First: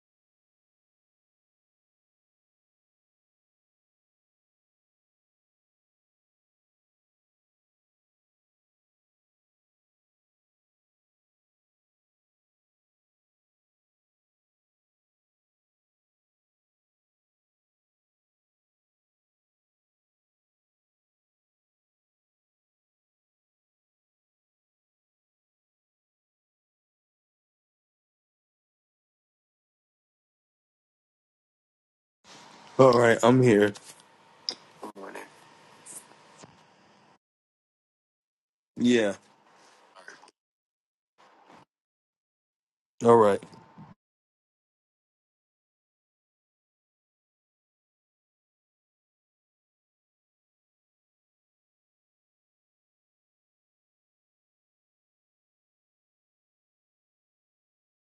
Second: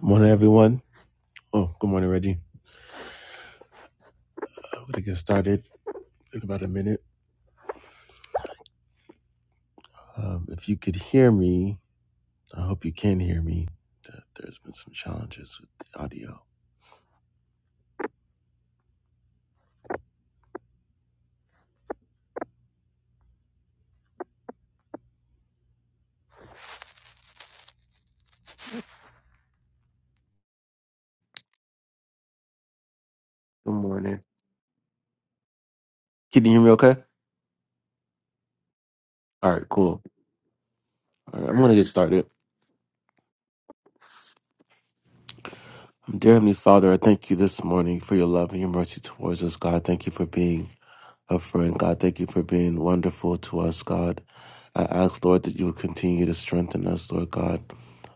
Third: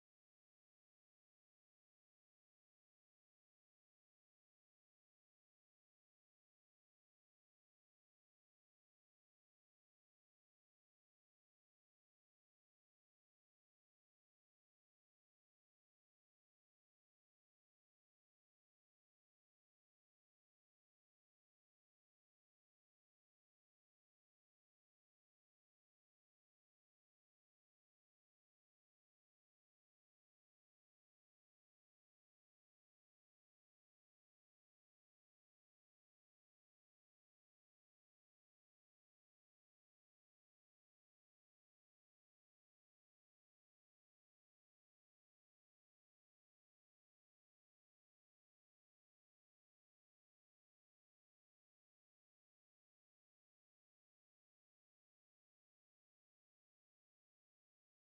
Good morning, everyone. Oh, good morning, Reggie. I'm going to get started in about a minute. Um, if you could hear me, I hope you can hear me. Uh, There's been some challenges with the audio. All right, I'm here. Good morning. Can you hear me okay? Yeah. All right, cool. All right, I'm going to get started. All right. Um, Dear Heavenly Father, I thank you this morning for your love and your mercy towards us, God. Thank you for being a friend, God. Thank you for being wonderful to us, God. I ask, Lord, that you will continue to strengthen us, Lord God.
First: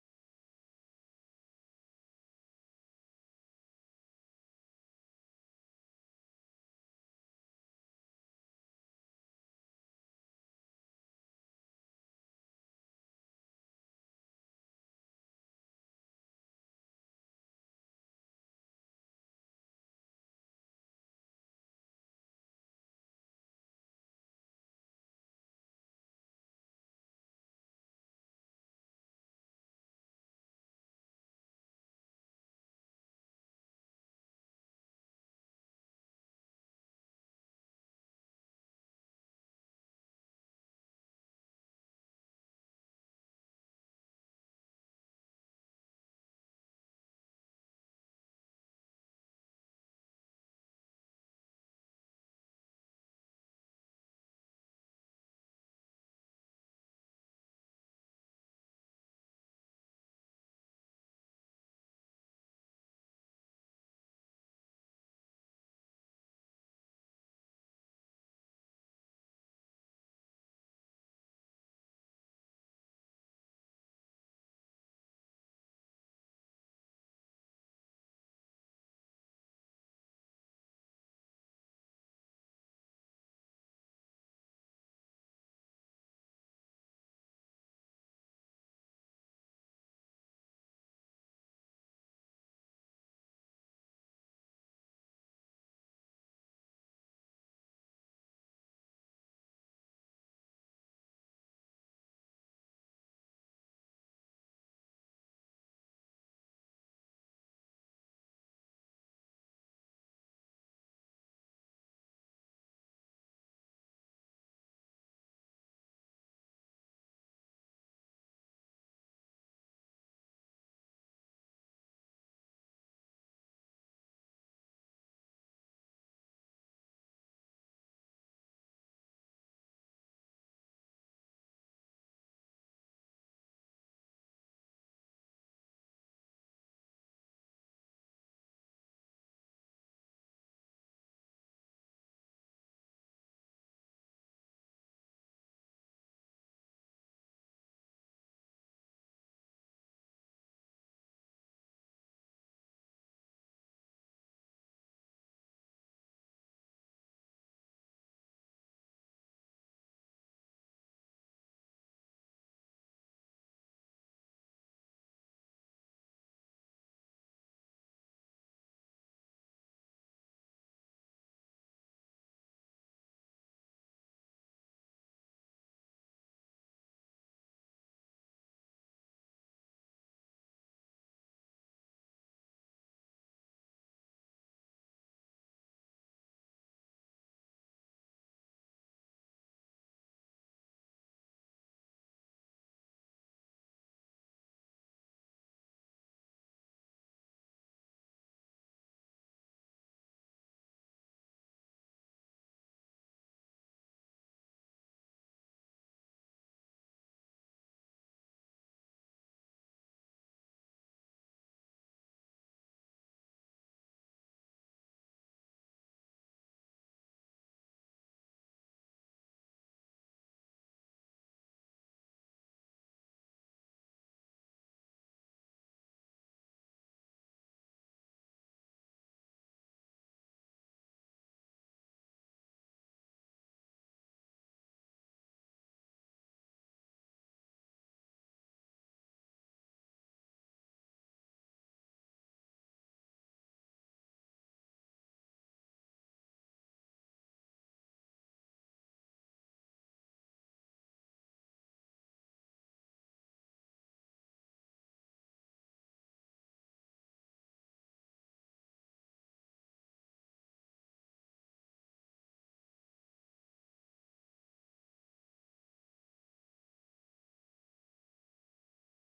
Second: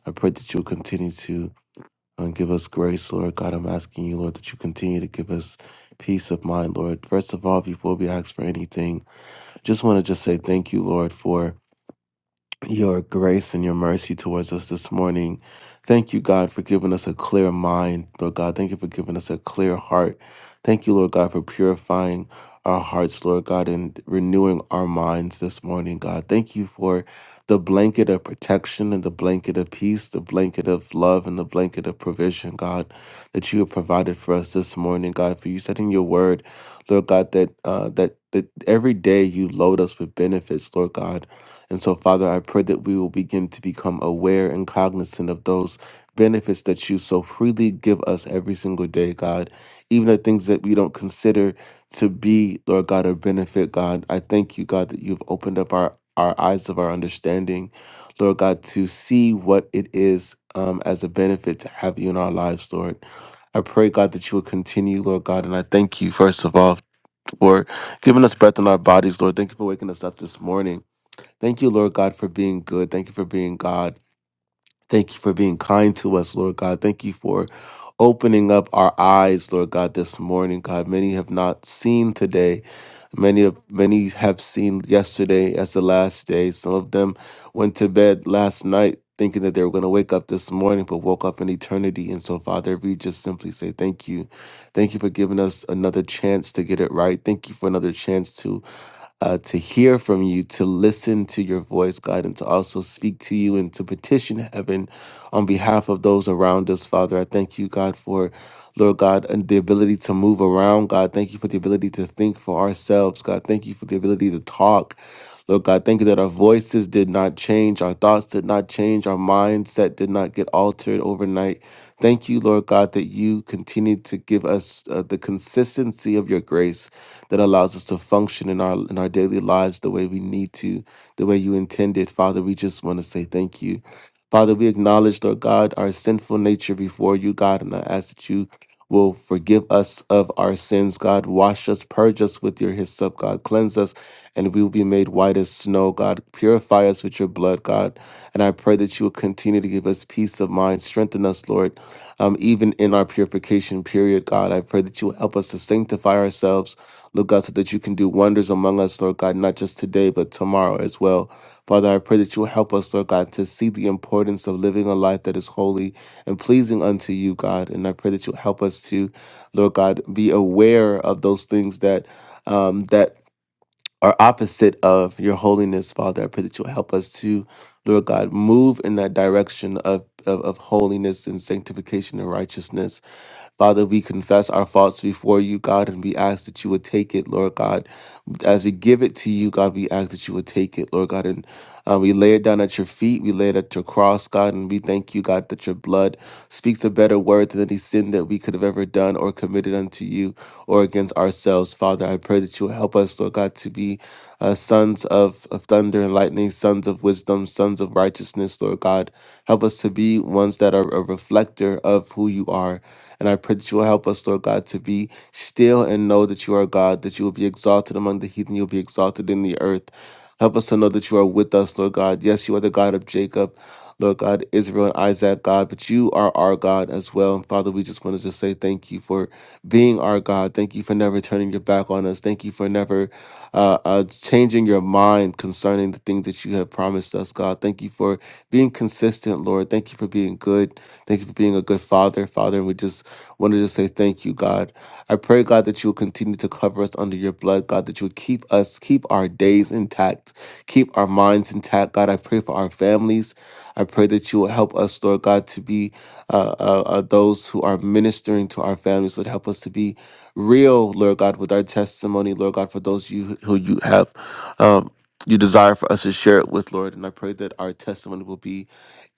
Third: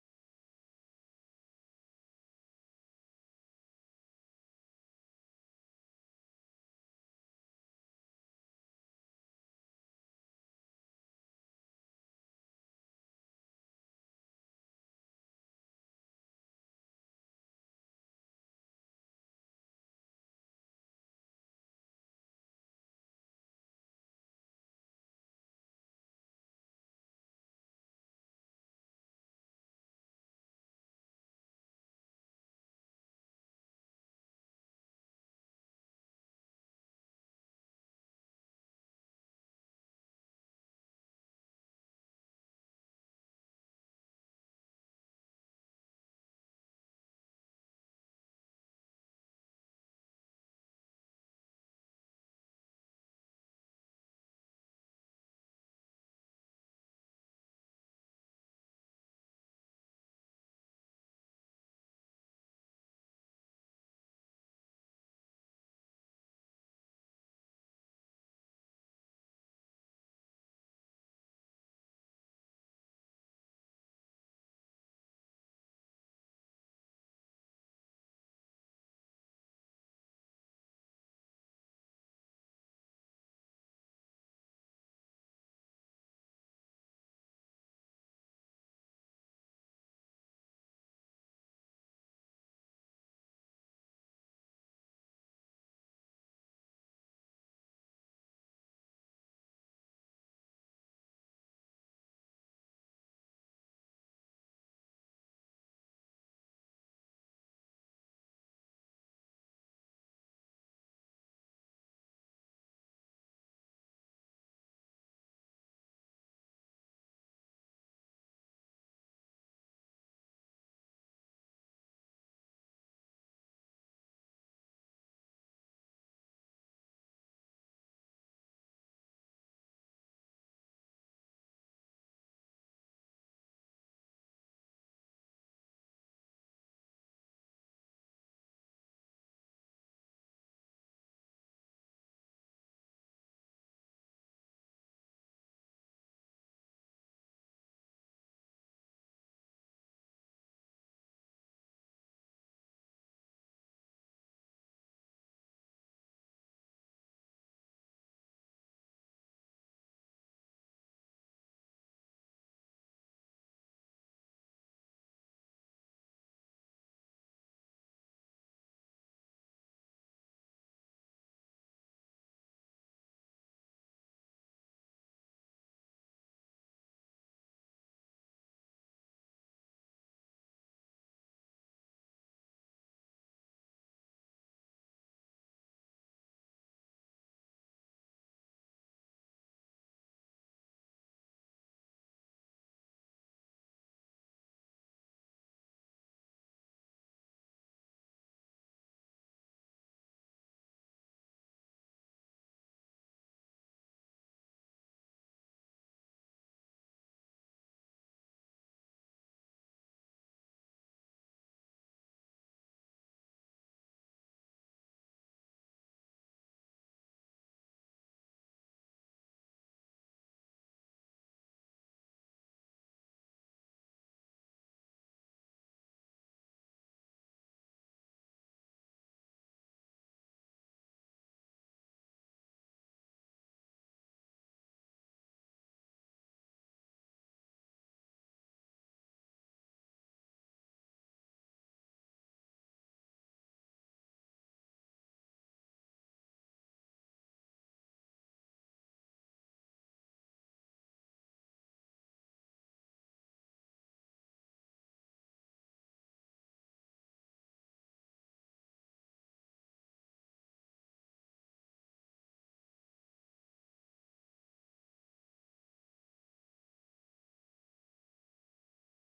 I pray that you will continue to And give us grace, Lord God. I'm asking you, Lord, that you continue to give us peace of mind, Lord. First of all, before we ask for anything, just want to just say thank you, Lord, for your grace and your mercy towards us this morning. Thank you, God, for giving us a clear mind, Lord God. Thank you for giving us a clear heart. Thank you, Lord God, for purifying our hearts, Lord God, and renewing our minds this morning, God. Thank you for the blanket of protection and the blanket of peace, the blanket of love and the blanket of provision, God, that you have provided for us this morning, God, for you setting your word, Lord God, that uh that that every day you load us with benefits, Lord God and so, Father, I pray that we will begin to become aware and cognizant of those benefits that you so freely give us every single day, God. Even the things that we don't consider to be, Lord God, a benefit, God. I thank you, God, that you've opened up our, our eyes of our understanding, Lord God, to see what it is um, as a benefit to have you in our lives, Lord. I pray, God, that you will continue, Lord God, and I thank you, first of all, for giving us breath in our bodies, Lord. Thank you for waking us up this morning. Thank you, Lord God, for being good. Thank you for being God. Thank you for being kind to us, Lord God. Thank you for opening up our eyes, Lord God, this morning, God. Many have not seen today. Many of many have seen yesterday as the last day. Some of them went to bed last night thinking that they were going to wake up this morning, but woke up in eternity. And so, Father, we just simply say thank you. Thank you for giving us another chance to get it right. Thank you for another chance to uh, to hear from you, to listen to your voice, God, and to also speak to you and to petition heaven on behalf of those around us, Father. I thank you, God, for Lord God, and the ability to move around, God. Thank you for the ability to think for ourselves, God. Thank you for the ability to talk. Lord God, thank you that our voices did not change, our thoughts did not change, our mindset did not get altered overnight. Thank you, Lord God, that you continue to give us uh, the consistency of your grace that allows us to function in our in our daily lives the way we need to, the way you intended. Father, we just want to say thank you. Father, we acknowledge, Lord God, our sinful nature before you, God, and I ask that you will forgive us of our sins, God. Wash us, purge us with your hyssop, God. Cleanse us, and we will be made white as snow, God. Purify us with your blood, God. And I pray that you will continue to give us peace of mind. Strengthen us, Lord, um, even in our purification period, God. I pray that you will help us to sanctify ourselves, Lord God, so that you can do wonders among us, Lord God, not just today, but tomorrow as well. Father, I pray that you will help us, Lord God, to see the importance of living a life that is holy and pleasing unto you, God. And I pray that you'll help us to, Lord God, be aware of those things that um, that are opposite of your holiness, Father. I pray that you'll help us to, Lord God, move in that direction of, of, of holiness and sanctification and righteousness. Father, we confess our faults before you, God, and we ask that you would take it, Lord God. As we give it to you, God, we ask that you would take it, Lord God, and uh, we lay it down at your feet. We lay it at your cross, God, and we thank you, God, that your blood speaks a better word than any sin that we could have ever done or committed unto you or against ourselves. Father, I pray that you will help us, Lord God, to be uh, sons of, of thunder and lightning, sons of wisdom, sons of righteousness, Lord God. Help us to be ones that are a reflector of who you are. And I pray that you will help us, Lord God, to be still and know that you are God, that you will be exalted among the heathen, you'll be exalted in the earth. Help us to know that you are with us, Lord God. Yes, you are the God of Jacob, Lord God, Israel and Isaac, God, but you are our God as well. And Father, we just want to just say thank you for being our God. Thank you for never turning your back on us. Thank you for never uh, uh, changing your mind concerning the things that you have promised us, God. Thank you for being consistent, Lord. Thank you for being good. Thank you for being a good father. Father, and we just wanted to say thank you, God. I pray, God, that you will continue to cover us under your blood, God, that you would keep us, keep our days intact, keep our minds intact, God. I pray for our families. I pray that you will help us, Lord God, to be uh, uh, uh, those who are ministering to our families. Would help us to be real, Lord God, with our testimony, Lord God, for those you who you have. Um, you desire for us to share it with, Lord. And I pray that our testimony will be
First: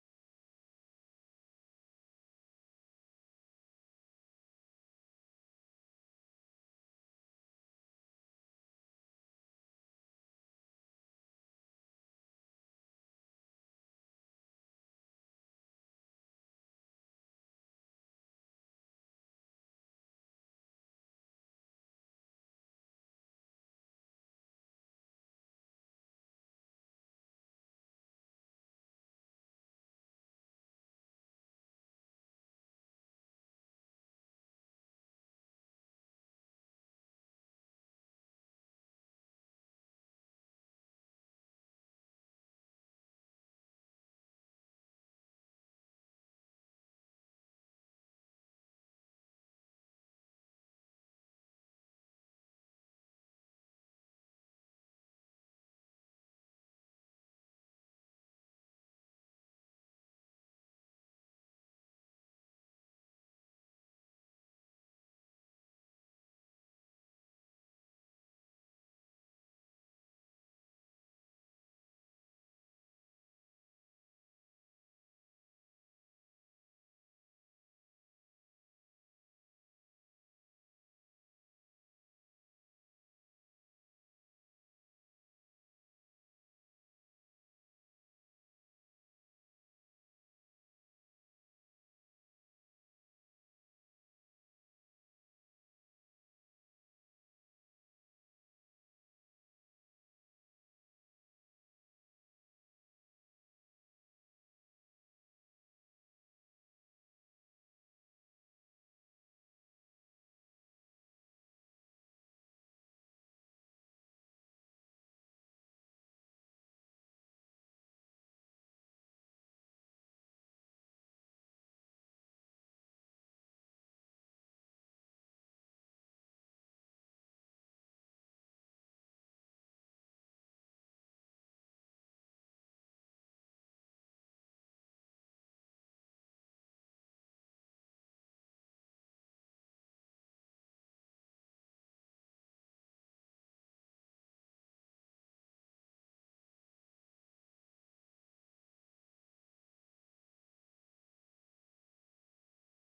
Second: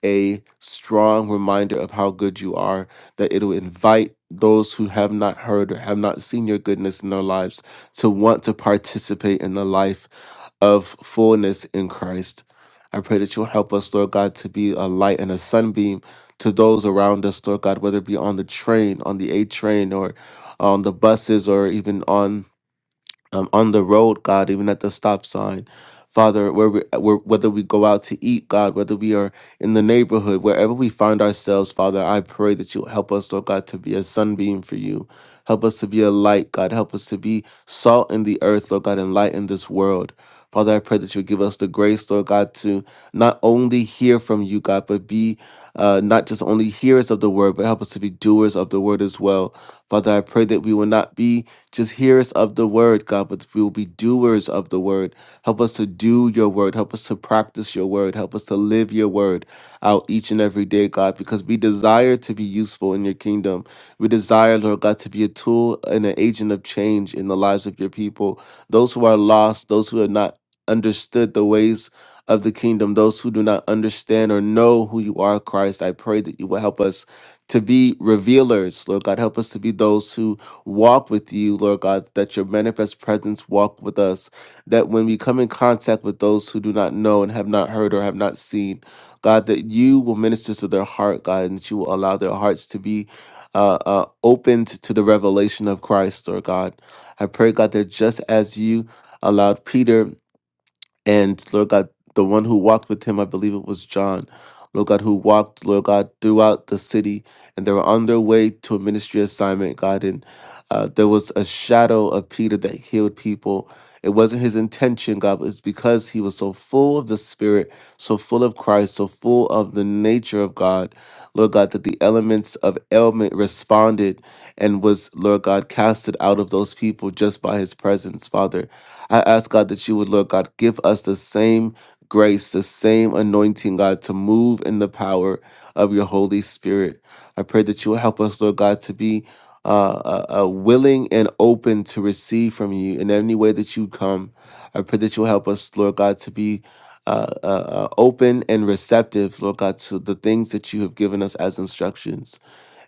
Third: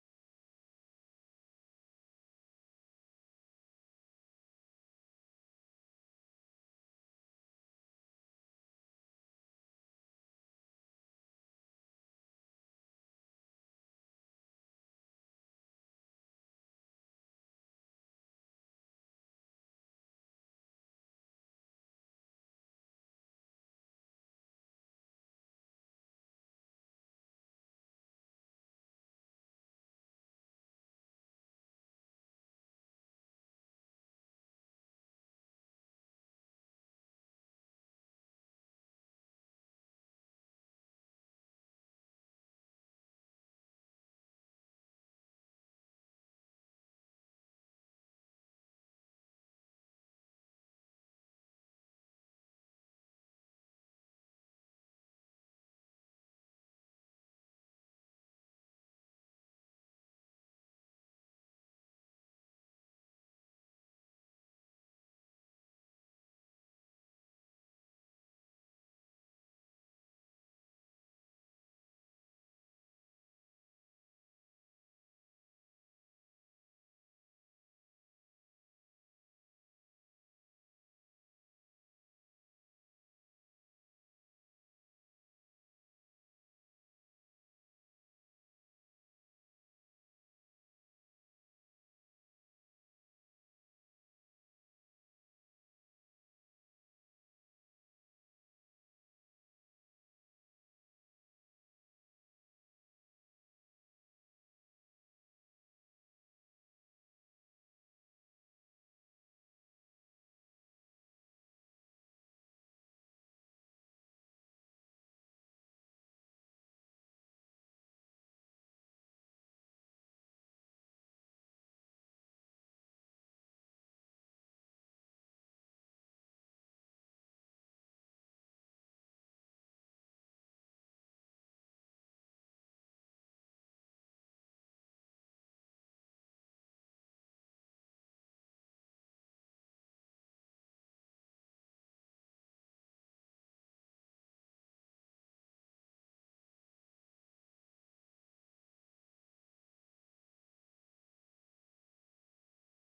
a strong reminder of how good you are, that it'll invite those who have not heard or have not seen your goodness in their lives to want to participate in the life of fullness in Christ. I pray that you'll help us, Lord God, to be a light and a sunbeam to those around us, Lord God, whether it be on the train, on the A train, or on the buses, or even on um, on the road, God, even at the stop sign. Father, where we, where, whether we go out to eat, God, whether we are in the neighborhood, wherever we find ourselves, Father, I pray that you help us, Lord God, to be a sunbeam for you. Help us to be a light, God. Help us to be salt in the earth, Lord God, and light in this world. Father, I pray that you give us the grace, Lord God, to not only hear from you, God, but be uh, not just only hearers of the word, but help us to be doers of the word as well. Father, I pray that we will not be just hearers of the word, God, but we will be doers of the word. Help us to do your word. Help us to practice your word. Help us to live your word out each and every day, God, because we desire to be useful in your kingdom. We desire, Lord God, to be a tool and an agent of change in the lives of your people, those who are lost, those who are not understood the ways of the kingdom, those who do not understand or know who you are, Christ, I pray that you will help us to be revealers. Lord God, help us to be those who walk with you, Lord God, that your manifest presence walk with us, that when we come in contact with those who do not know and have not heard or have not seen, God, that you will minister to their heart, God, and that you will allow their hearts to be uh, uh, opened to the revelation of Christ, Lord God. I pray, God, that just as you allowed Peter and Lord God, the one who walked with him, I believe it was John, Lord God, who walked, Lord God, throughout the city, and they were on their way to a ministry assignment, God, and uh, there was a shadow of Peter that healed people. It wasn't his intention, God, but it's because he was so full of the Spirit, so full of Christ, so full of the nature of God, Lord God, that the elements of ailment responded and was, Lord God, casted out of those people just by his presence, Father. I ask God that you would, Lord God, give us the same grace, the same anointing, God, to move in the power of your Holy Spirit. I pray that you will help us, Lord God, to be uh, uh, uh, willing and open to receive from you in any way that you come. I pray that you'll help us, Lord God, to be uh, uh, uh, open and receptive, Lord God, to the things that you have given us as instructions.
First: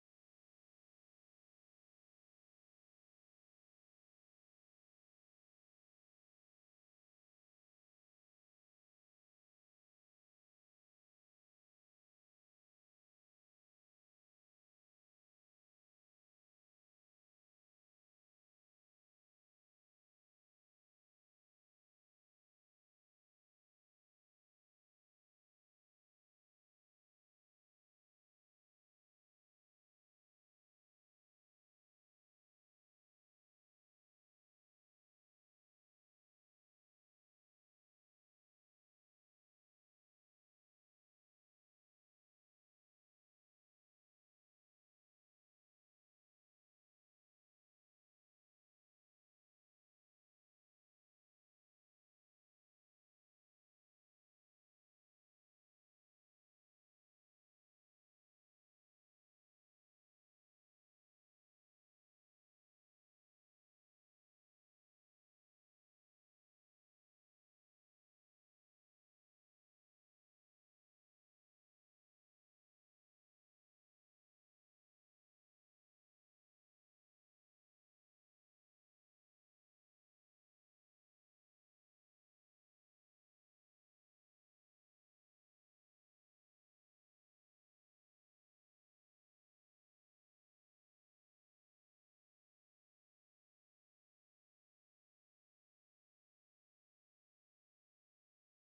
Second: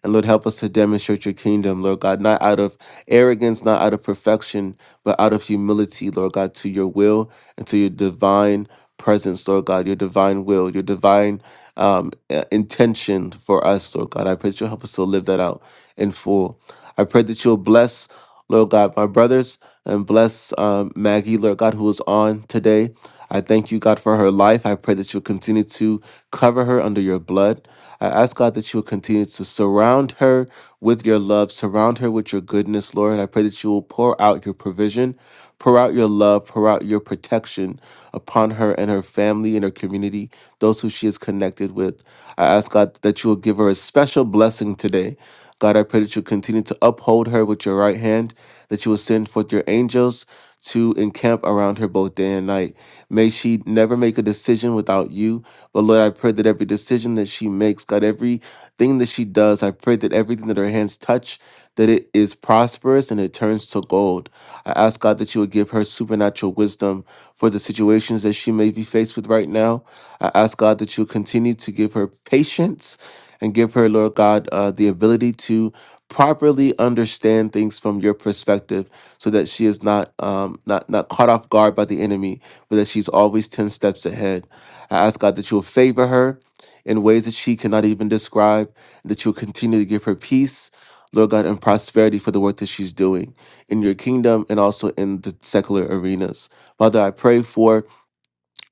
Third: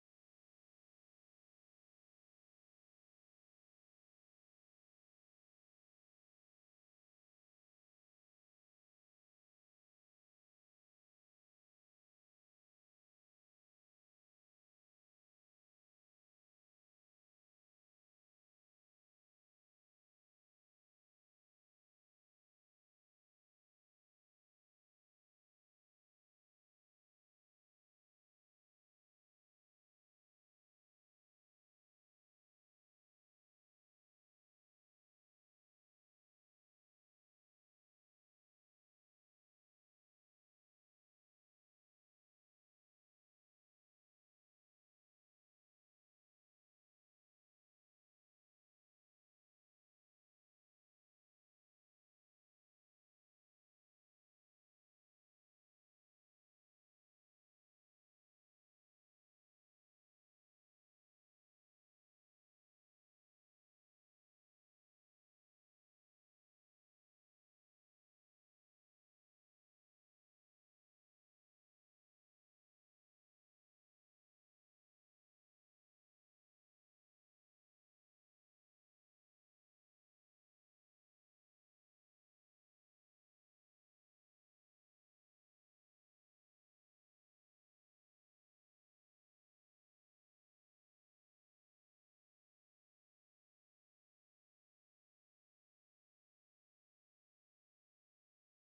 And Lord, help us to demonstrate your kingdom, Lord God, not out of arrogance, not out of perfection, but out of humility, Lord God, to your will and to your divine presence, Lord God, your divine will, your divine um, uh, intention for us, Lord God. I pray that you'll help us to live that out in full. I pray that you'll bless, Lord God, my brothers and bless um, Maggie, Lord God, who is on today. I thank you, God, for her life. I pray that you'll continue to cover her under your blood. I ask, God, that you will continue to surround her with your love, surround her with your goodness, Lord. And I pray that you will pour out your provision, pour out your love, pour out your protection upon her and her family and her community, those who she is connected with. I ask, God, that you will give her a special blessing today. God, I pray that you continue to uphold her with your right hand, that you will send forth your angels to encamp around her both day and night. May she never make a decision without you. But Lord, I pray that every decision that she makes, God, everything that she does, I pray that everything that her hands touch, that it is prosperous and it turns to gold. I ask God that you would give her supernatural wisdom for the situations that she may be faced with right now. I ask God that you continue to give her patience and give her, Lord God, uh, the ability to properly understand things from your perspective so that she is not um, not not caught off guard by the enemy, but that she's always ten steps ahead. I ask God that you will favor her in ways that she cannot even describe, and that you will continue to give her peace, Lord God, and prosperity for the work that she's doing in your kingdom and also in the secular arenas. Father, I pray for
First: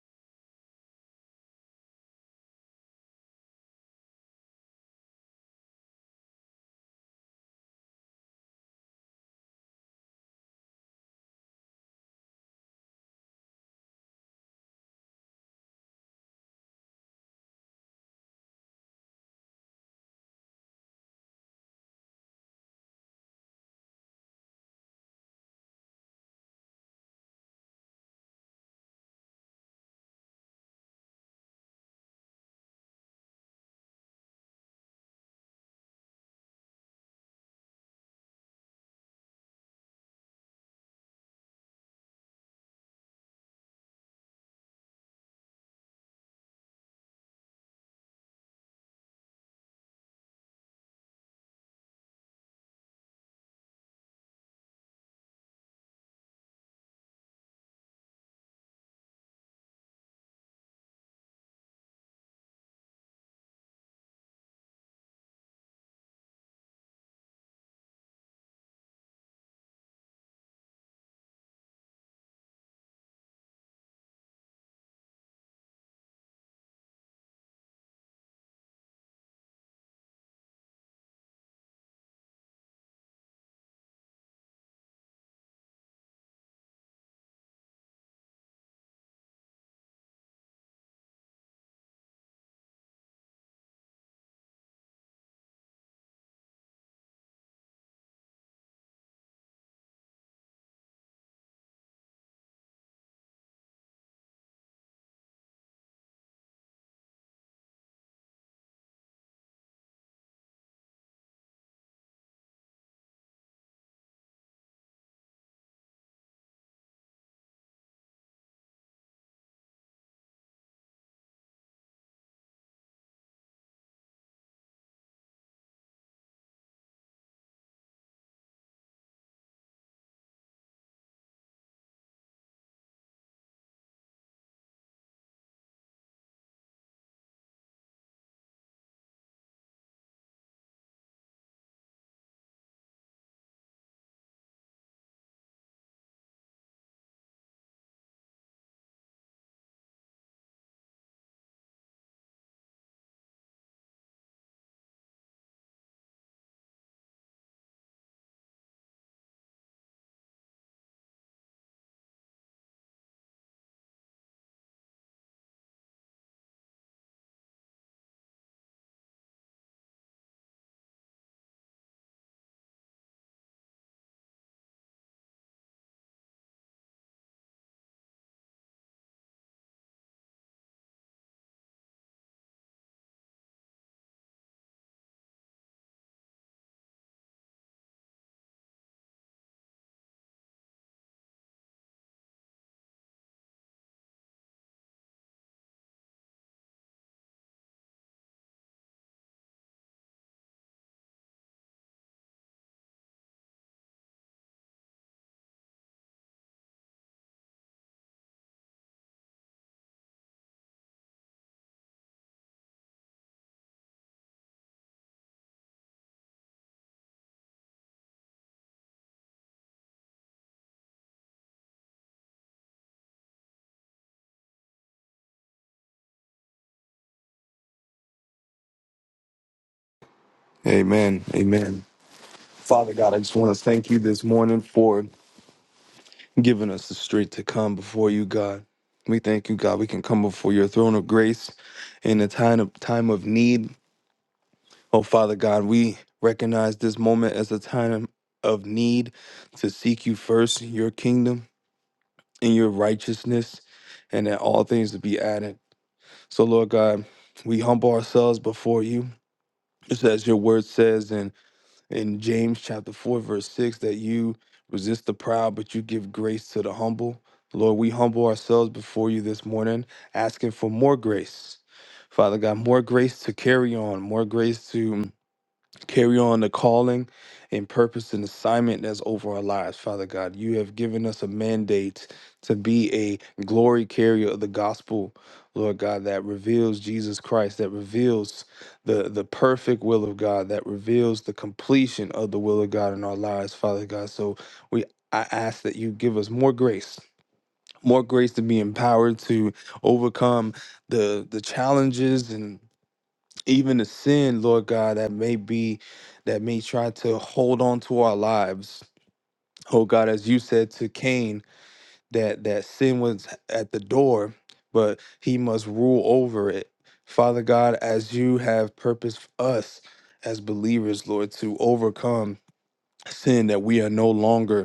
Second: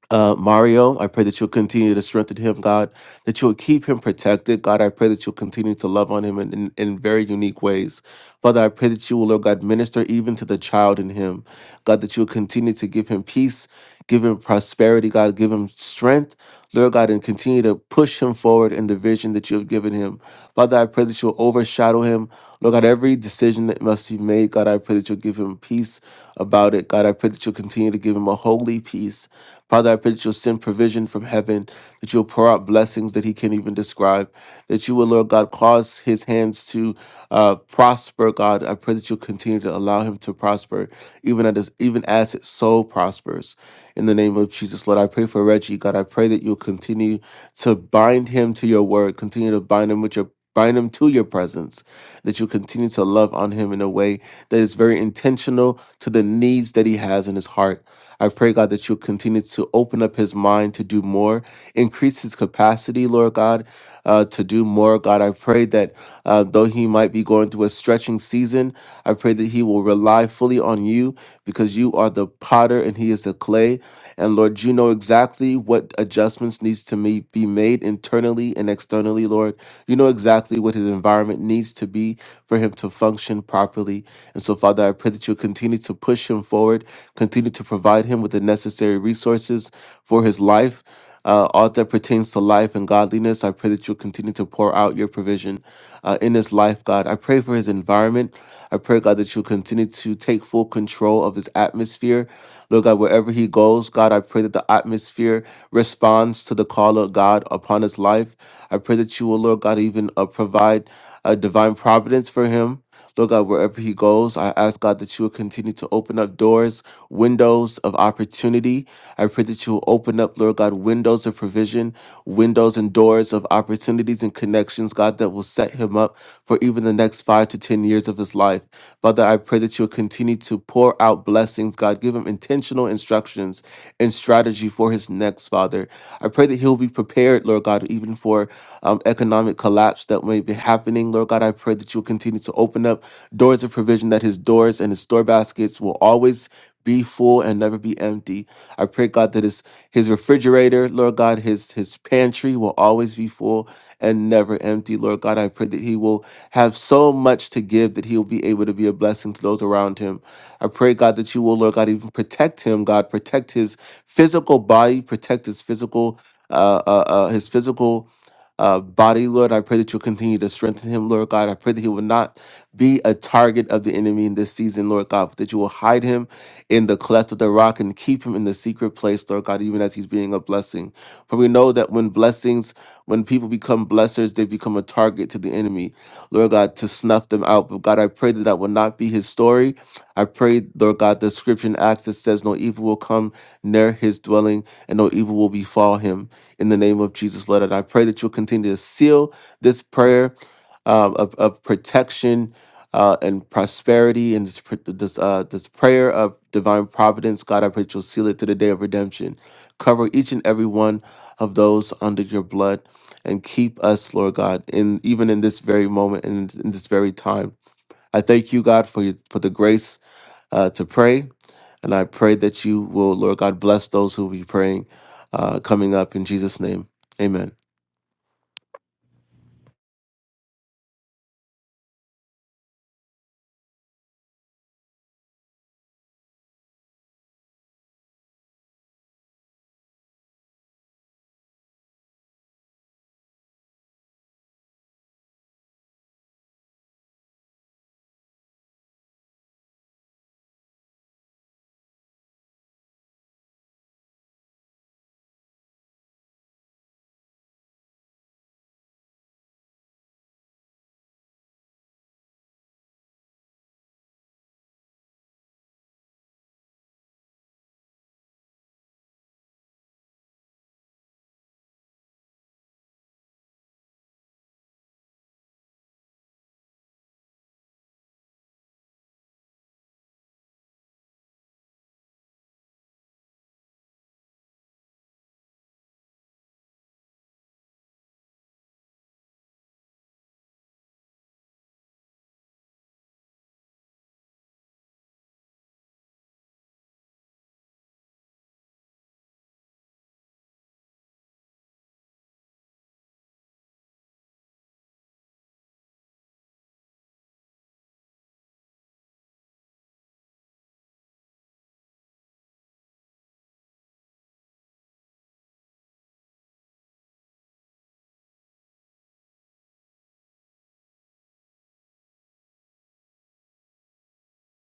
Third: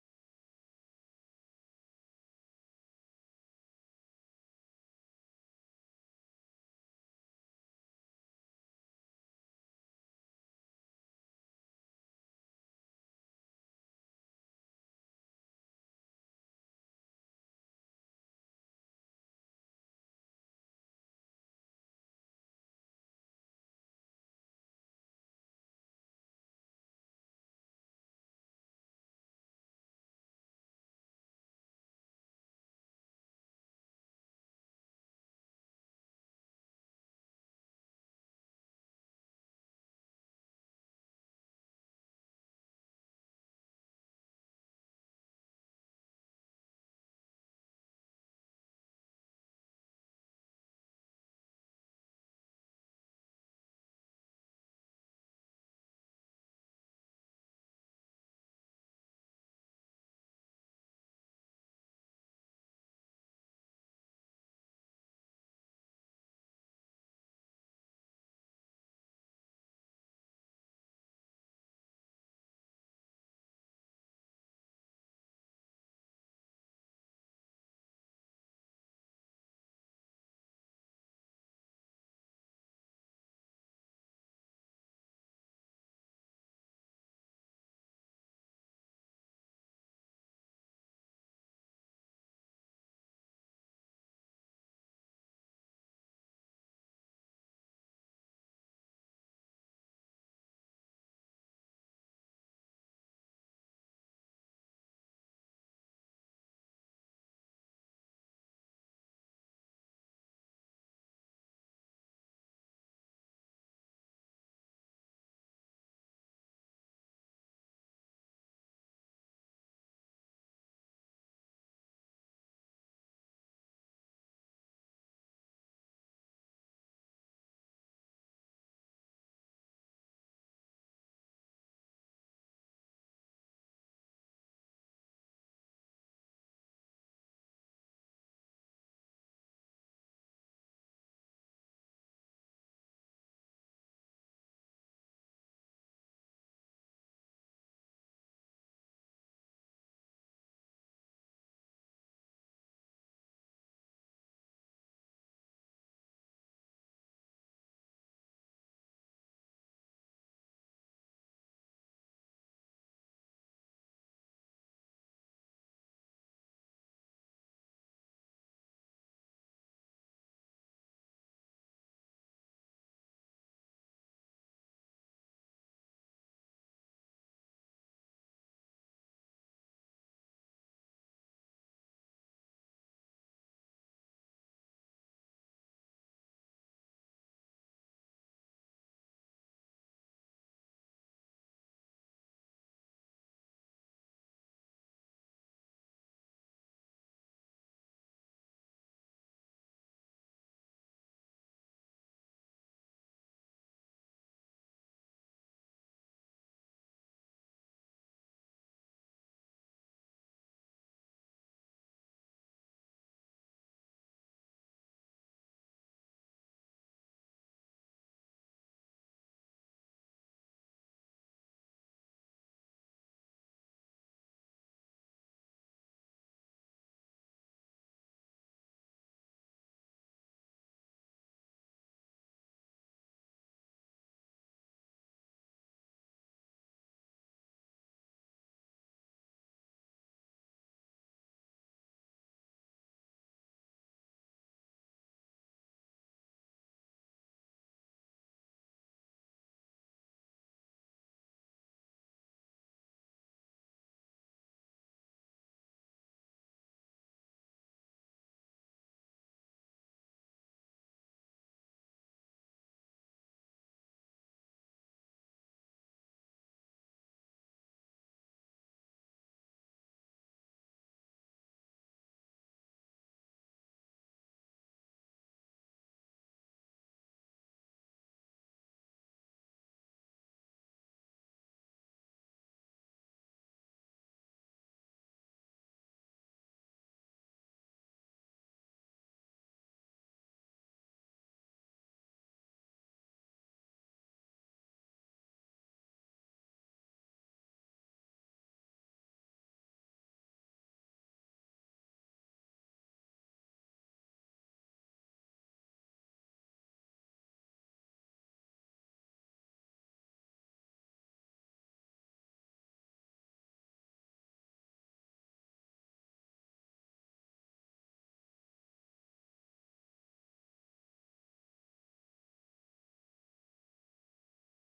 uh, Mario. I pray that you'll continue to strengthen him, God, that you'll keep him protected. God, I pray that you'll continue to love on him in, in, in very unique ways. Father, I pray that you will, Lord God, minister even to the child in him. God, that you'll continue to give him peace, give him prosperity, God, give him strength. Lord God, and continue to push him forward in the vision that you have given him. Father, I pray that you'll overshadow him. Lord God, every decision that must be made, God, I pray that you'll give him peace about it. God, I pray that you'll continue to give him a holy peace Father, I pray that you'll send provision from heaven, that you'll pour out blessings that he can't even describe, that you will, Lord God, cause his hands to uh, prosper, God. I pray that you'll continue to allow him to prosper, even as, even as his soul prospers. In the name of Jesus, Lord, I pray for Reggie, God. I pray that you'll continue to bind him to your word, continue to bind him with your bind him to your presence, that you continue to love on him in a way that is very intentional to the needs that he has in his heart. I pray, God, that you'll continue to open up his mind to do more, increase his capacity, Lord God, uh, to do more. God, I pray that uh, though he might be going through a stretching season, I pray that he will rely fully on you because you are the potter and he is the clay. And Lord, you know exactly what adjustments needs to ma- be made internally and externally, Lord. You know exactly what his environment needs to be for him to function properly. And so, Father, I pray that you continue continue to push him forward, continue to provide him with the necessary resources for his life. Uh, all that pertains to life and godliness, I pray that you'll continue to pour out your provision uh, in his life, God. I pray for his environment. I pray, God, that you'll continue to take full control of his atmosphere. Lord God, wherever he goes, God, I pray that the atmosphere responds to the call of God upon his life. I pray that you will, Lord God, even uh, provide a divine providence for him. Lord God, wherever he goes, I ask God that you will continue to open up doors, windows of opportunity. I pray that you will open up, Lord God, windows of provision, windows and doors of opportunities and connections, God, that will set him up for even the next five to 10 years of his life. Father, I pray that you will continue to pour out blessings, God. Give him intentional instructions and strategy for his next, Father. I pray that he'll be prepared, Lord God, even for um, economic collapse that may project happening. Lord God, I pray that you'll continue to open up doors of provision, that his doors and his store baskets will always be full and never be empty. I pray, God, that his his refrigerator, Lord God, his his pantry will always be full and never empty. Lord God, I pray that he will have so much to give that he will be able to be a blessing to those around him. I pray, God, that you will, Lord God, even protect him, God, protect his physical body, protect his physical, uh, uh, uh his physical uh, body, Lord. I pray that you'll continue to strengthen him, Lord God. I pray that he will not be a target of the enemy in this season, Lord God, but that you will hide him in the cleft of the rock and keep him in the secret place, Lord God, even as he's being a blessing. For we know that when blessings, when people become blessers, they become a target to the enemy, Lord God, to snuff them out. But God, I pray that that will not be his story. I pray, Lord God, the scripture in Acts that says no evil will come come near his dwelling, and no evil will befall him. In the name of Jesus, Lord, and I pray that you'll continue to seal this prayer um, of, of protection uh, and prosperity, and this pr- this, uh, this prayer of divine providence. God, I pray that you'll seal it to the day of redemption. Cover each and every one of those under your blood, and keep us, Lord God, in even in this very moment and in this very time. I thank you, God, for your, for the grace uh, to pray, and I pray that you will, Lord God, bless those who will be praying uh, coming up in Jesus' name. Amen. Amen. Amen. Father God, I just want to thank you this morning for giving us the strength to come before you, God. We thank you, God. We can come before your throne of grace in a time of time of need. Oh, Father God, we recognize this moment as a time of need to seek you first, your kingdom and your righteousness, and that all things to be added. So, Lord God, we humble ourselves before you, just as your word says, in James chapter 4, verse 6, that you resist the proud, but you give grace to the humble. Lord, we humble ourselves before you this morning, asking for more grace. Father God, more grace to carry on, more grace to mm, carry on the calling and purpose and assignment that's over our lives, Father God. You have given us a mandate to be a glory carrier of the gospel, Lord God, that reveals Jesus Christ, that reveals the, the perfect will of God, that reveals the completion of the will of God in our lives, Father God. So we I ask that you give us more grace. More grace to be empowered to overcome the the challenges and even the sin, Lord God, that may be that may try to hold on to our lives. Oh God, as you said to Cain, that that sin was at the door, but he must rule over it. Father God, as you have purposed us as believers, Lord, to overcome sin that we are no longer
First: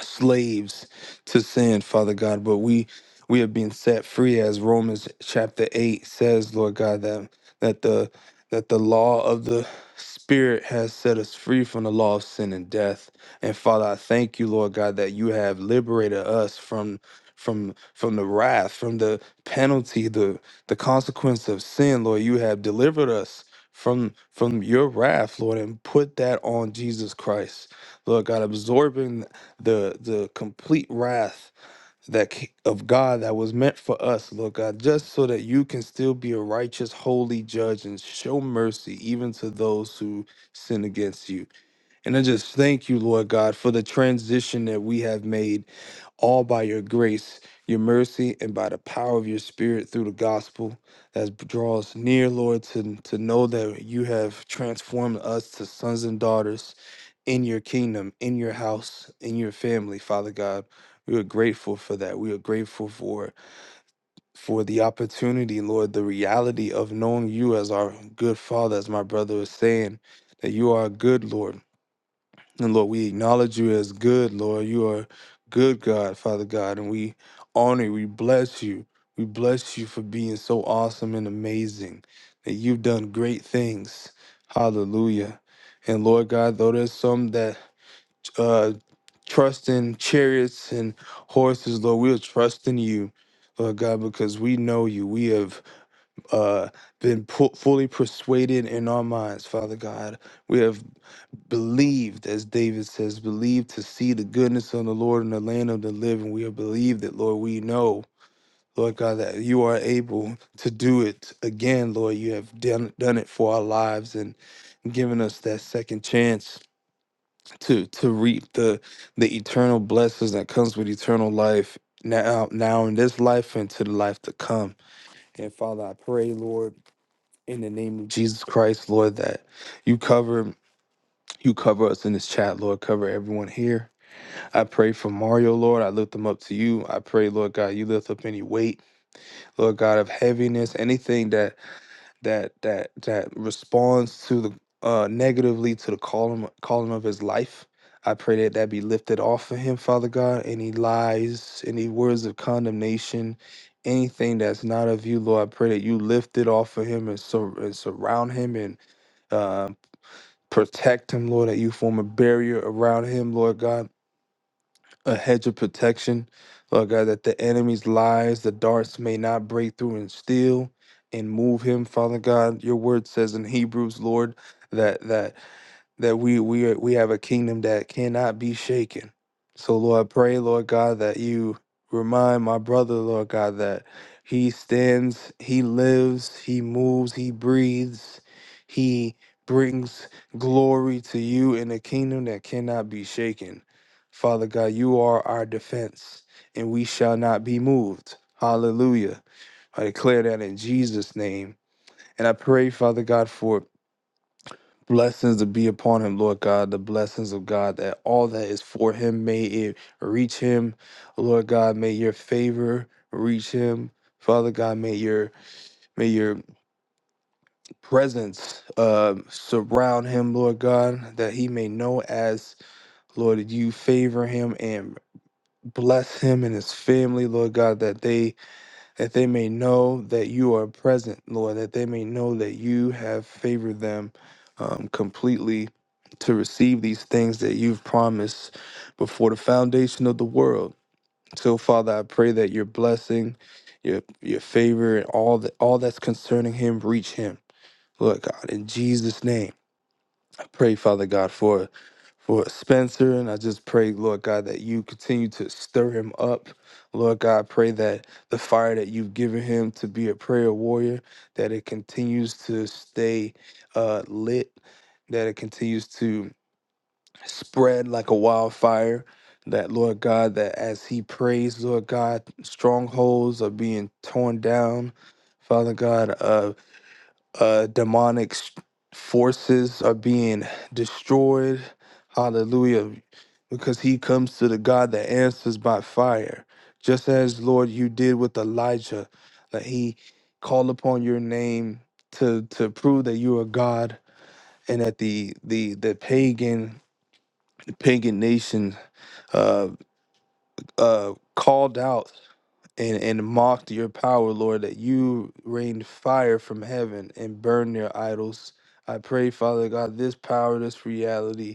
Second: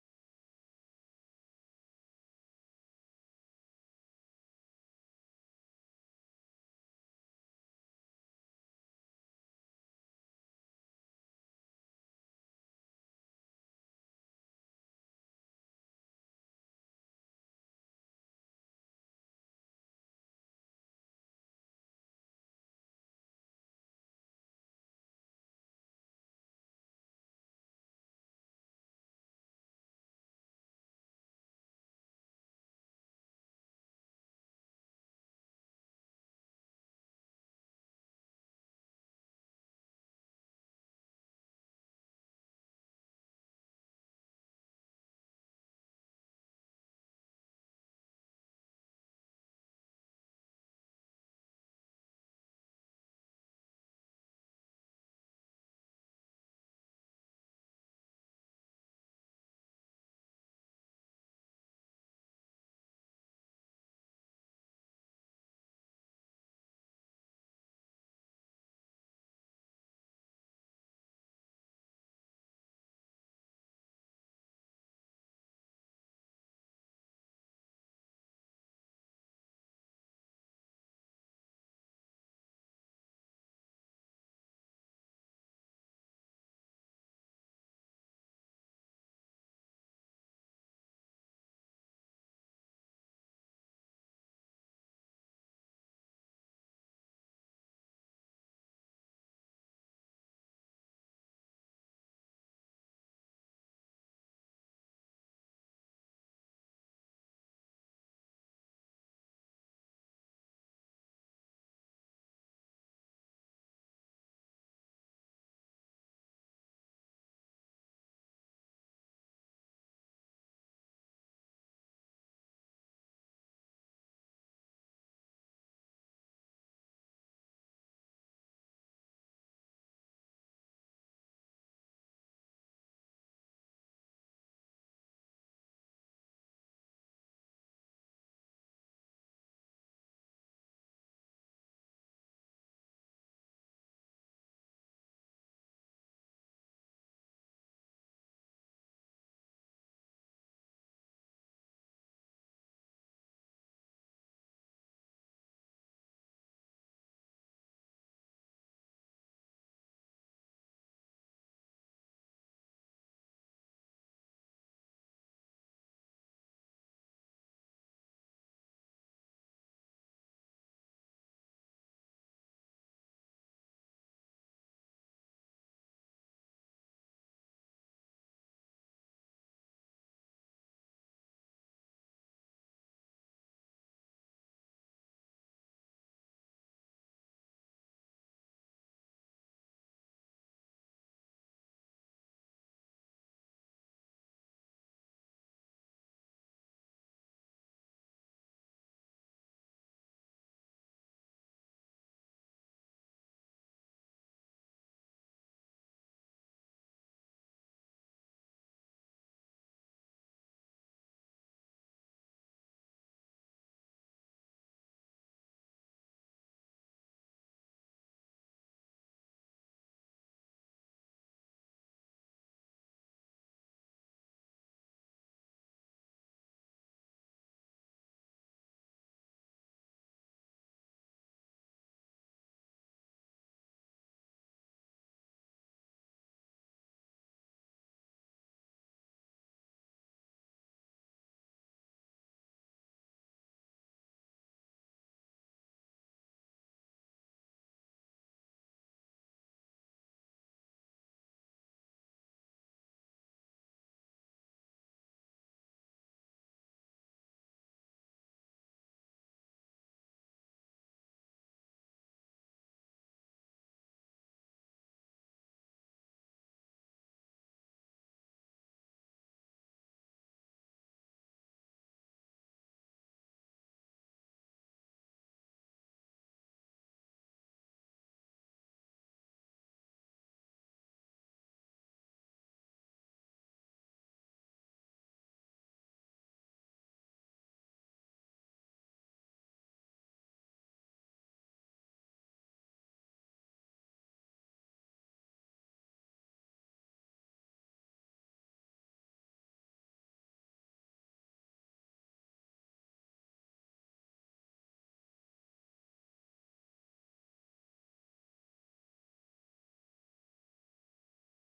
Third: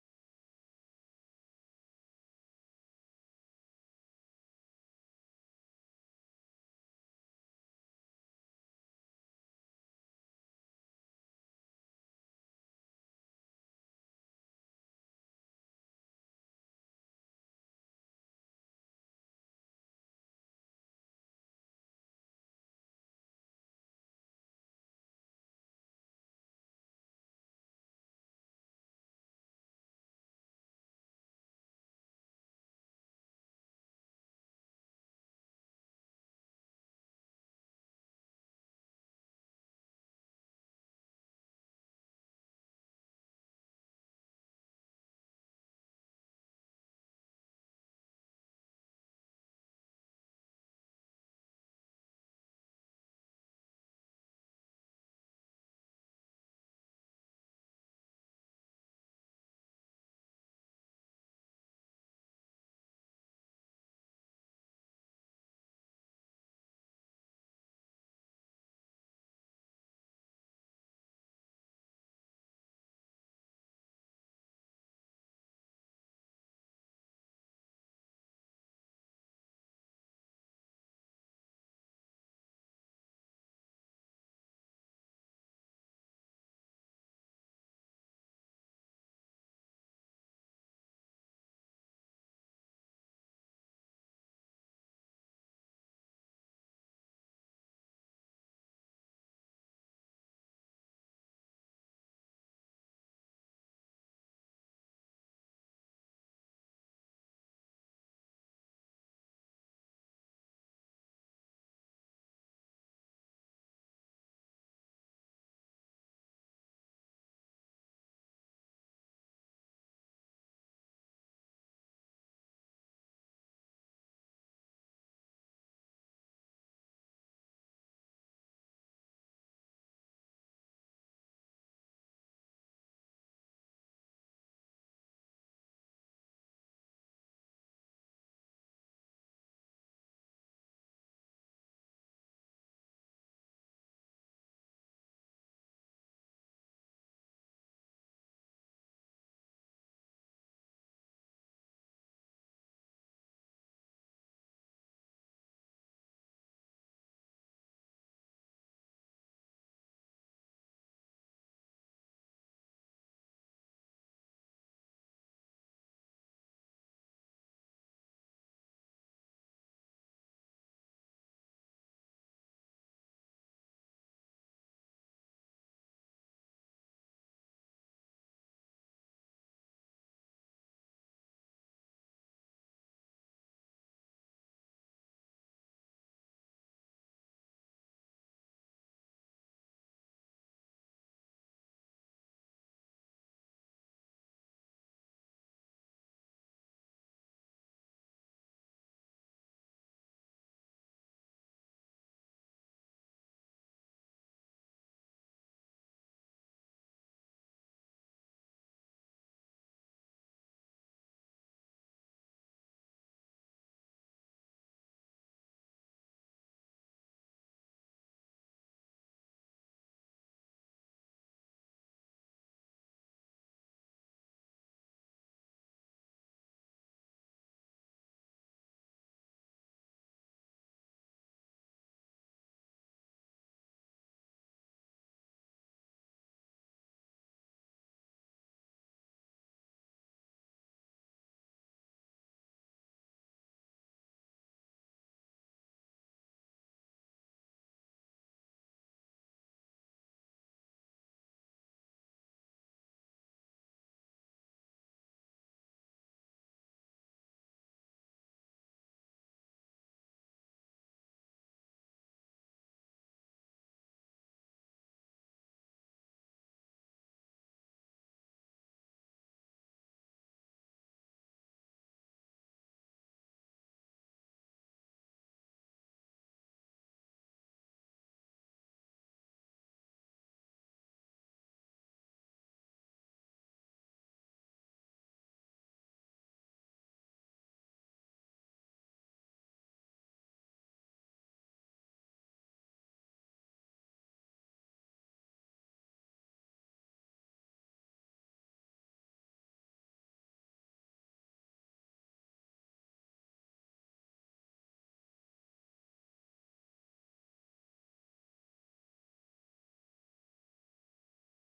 slaves to sin, Father God, but we we have been set free as Romans chapter 8 says, Lord God, that that the that the law of the spirit has set us free from the law of sin and death. And Father, I thank you, Lord God, that you have liberated us from from from the wrath, from the penalty, the the consequence of sin, Lord. You have delivered us from from your wrath, Lord, and put that on Jesus Christ. Lord God, absorbing the the complete wrath that ca- of God that was meant for us, Lord God, just so that you can still be a righteous, holy judge and show mercy even to those who sin against you. And I just thank you, Lord God, for the transition that we have made all by your grace, your mercy, and by the power of your spirit through the gospel that draws near, Lord, to, to know that you have transformed us to sons and daughters in your kingdom, in your house, in your family, Father God. We are grateful for that. We are grateful for for the opportunity, Lord, the reality of knowing you as our good Father, as my brother was saying, that you are good, Lord. And Lord, we acknowledge you as good, Lord. You are good God, Father God, and we honor, you. we bless you. We bless you for being so awesome and amazing, that you've done great things. Hallelujah. And Lord God, though there's some that uh, trusting chariots and horses, Lord. We are trusting you, Lord God, because we know you. We have uh, been pu- fully persuaded in our minds, Father God. We have believed, as David says, believed to see the goodness of the Lord in the land of the living. We have believed that, Lord. We know. Lord God, that you are able to do it again, Lord. You have done, done it for our lives and given us that second chance to to reap the the eternal blessings that comes with eternal life now now in this life and to the life to come and father i pray lord in the name of jesus christ lord that you cover you cover us in this chat lord cover everyone here i pray for mario lord i lift them up to you i pray lord god you lift up any weight lord god of heaviness anything that that that that responds to the uh negatively to the calling calling of his life. I pray that that be lifted off of him, Father God. Any lies, any words of condemnation, anything that's not of you, Lord, I pray that you lift it off of him and, sur- and surround him and uh, protect him, Lord. That you form a barrier around him, Lord God a hedge of protection, Lord God, that the enemy's lies, the darts may not break through and steal and move him, Father God. Your word says in Hebrews, Lord, that that that we we are, we have a kingdom that cannot be shaken. So Lord, I pray, Lord God, that you remind my brother, Lord God, that he stands, he lives, he moves, he breathes, he brings glory to you in a kingdom that cannot be shaken. Father God, you are our defense, and we shall not be moved. Hallelujah. I declare that in Jesus' name. And I pray, Father God, for blessings to be upon him, Lord God, the blessings of God, that all that is for him, may it reach him. Lord God, may your favor reach him. Father God, may your may your presence uh, surround him, Lord God, that he may know as Lord, you favor him and. bless him and his family, Lord God, that they that they may know that you are present, Lord, that they may know that you have favored them um, completely to receive these things that you've promised before the foundation of the world. So, Father, I pray that your blessing, your your favor, and all that all that's concerning him reach him, Lord God, in Jesus' name pray, Father God, for for Spencer, and I just pray, Lord God, that you continue to stir him up. Lord God, pray that the fire that you've given him to be a prayer warrior, that it continues to stay uh, lit, that it continues to spread like a wildfire. That Lord God, that as he prays, Lord God, strongholds are being torn down. Father God, uh, demonic s- forces are being destroyed. Hallelujah. Because he comes to the God that answers by fire. Just as, Lord, you did with Elijah, that he called upon your name to, to prove that you are God and that the the the pagan the pagan nation uh uh called out and, and mocked your power, Lord, that you rained fire from heaven and burned their idols. I pray, Father God, this power, this reality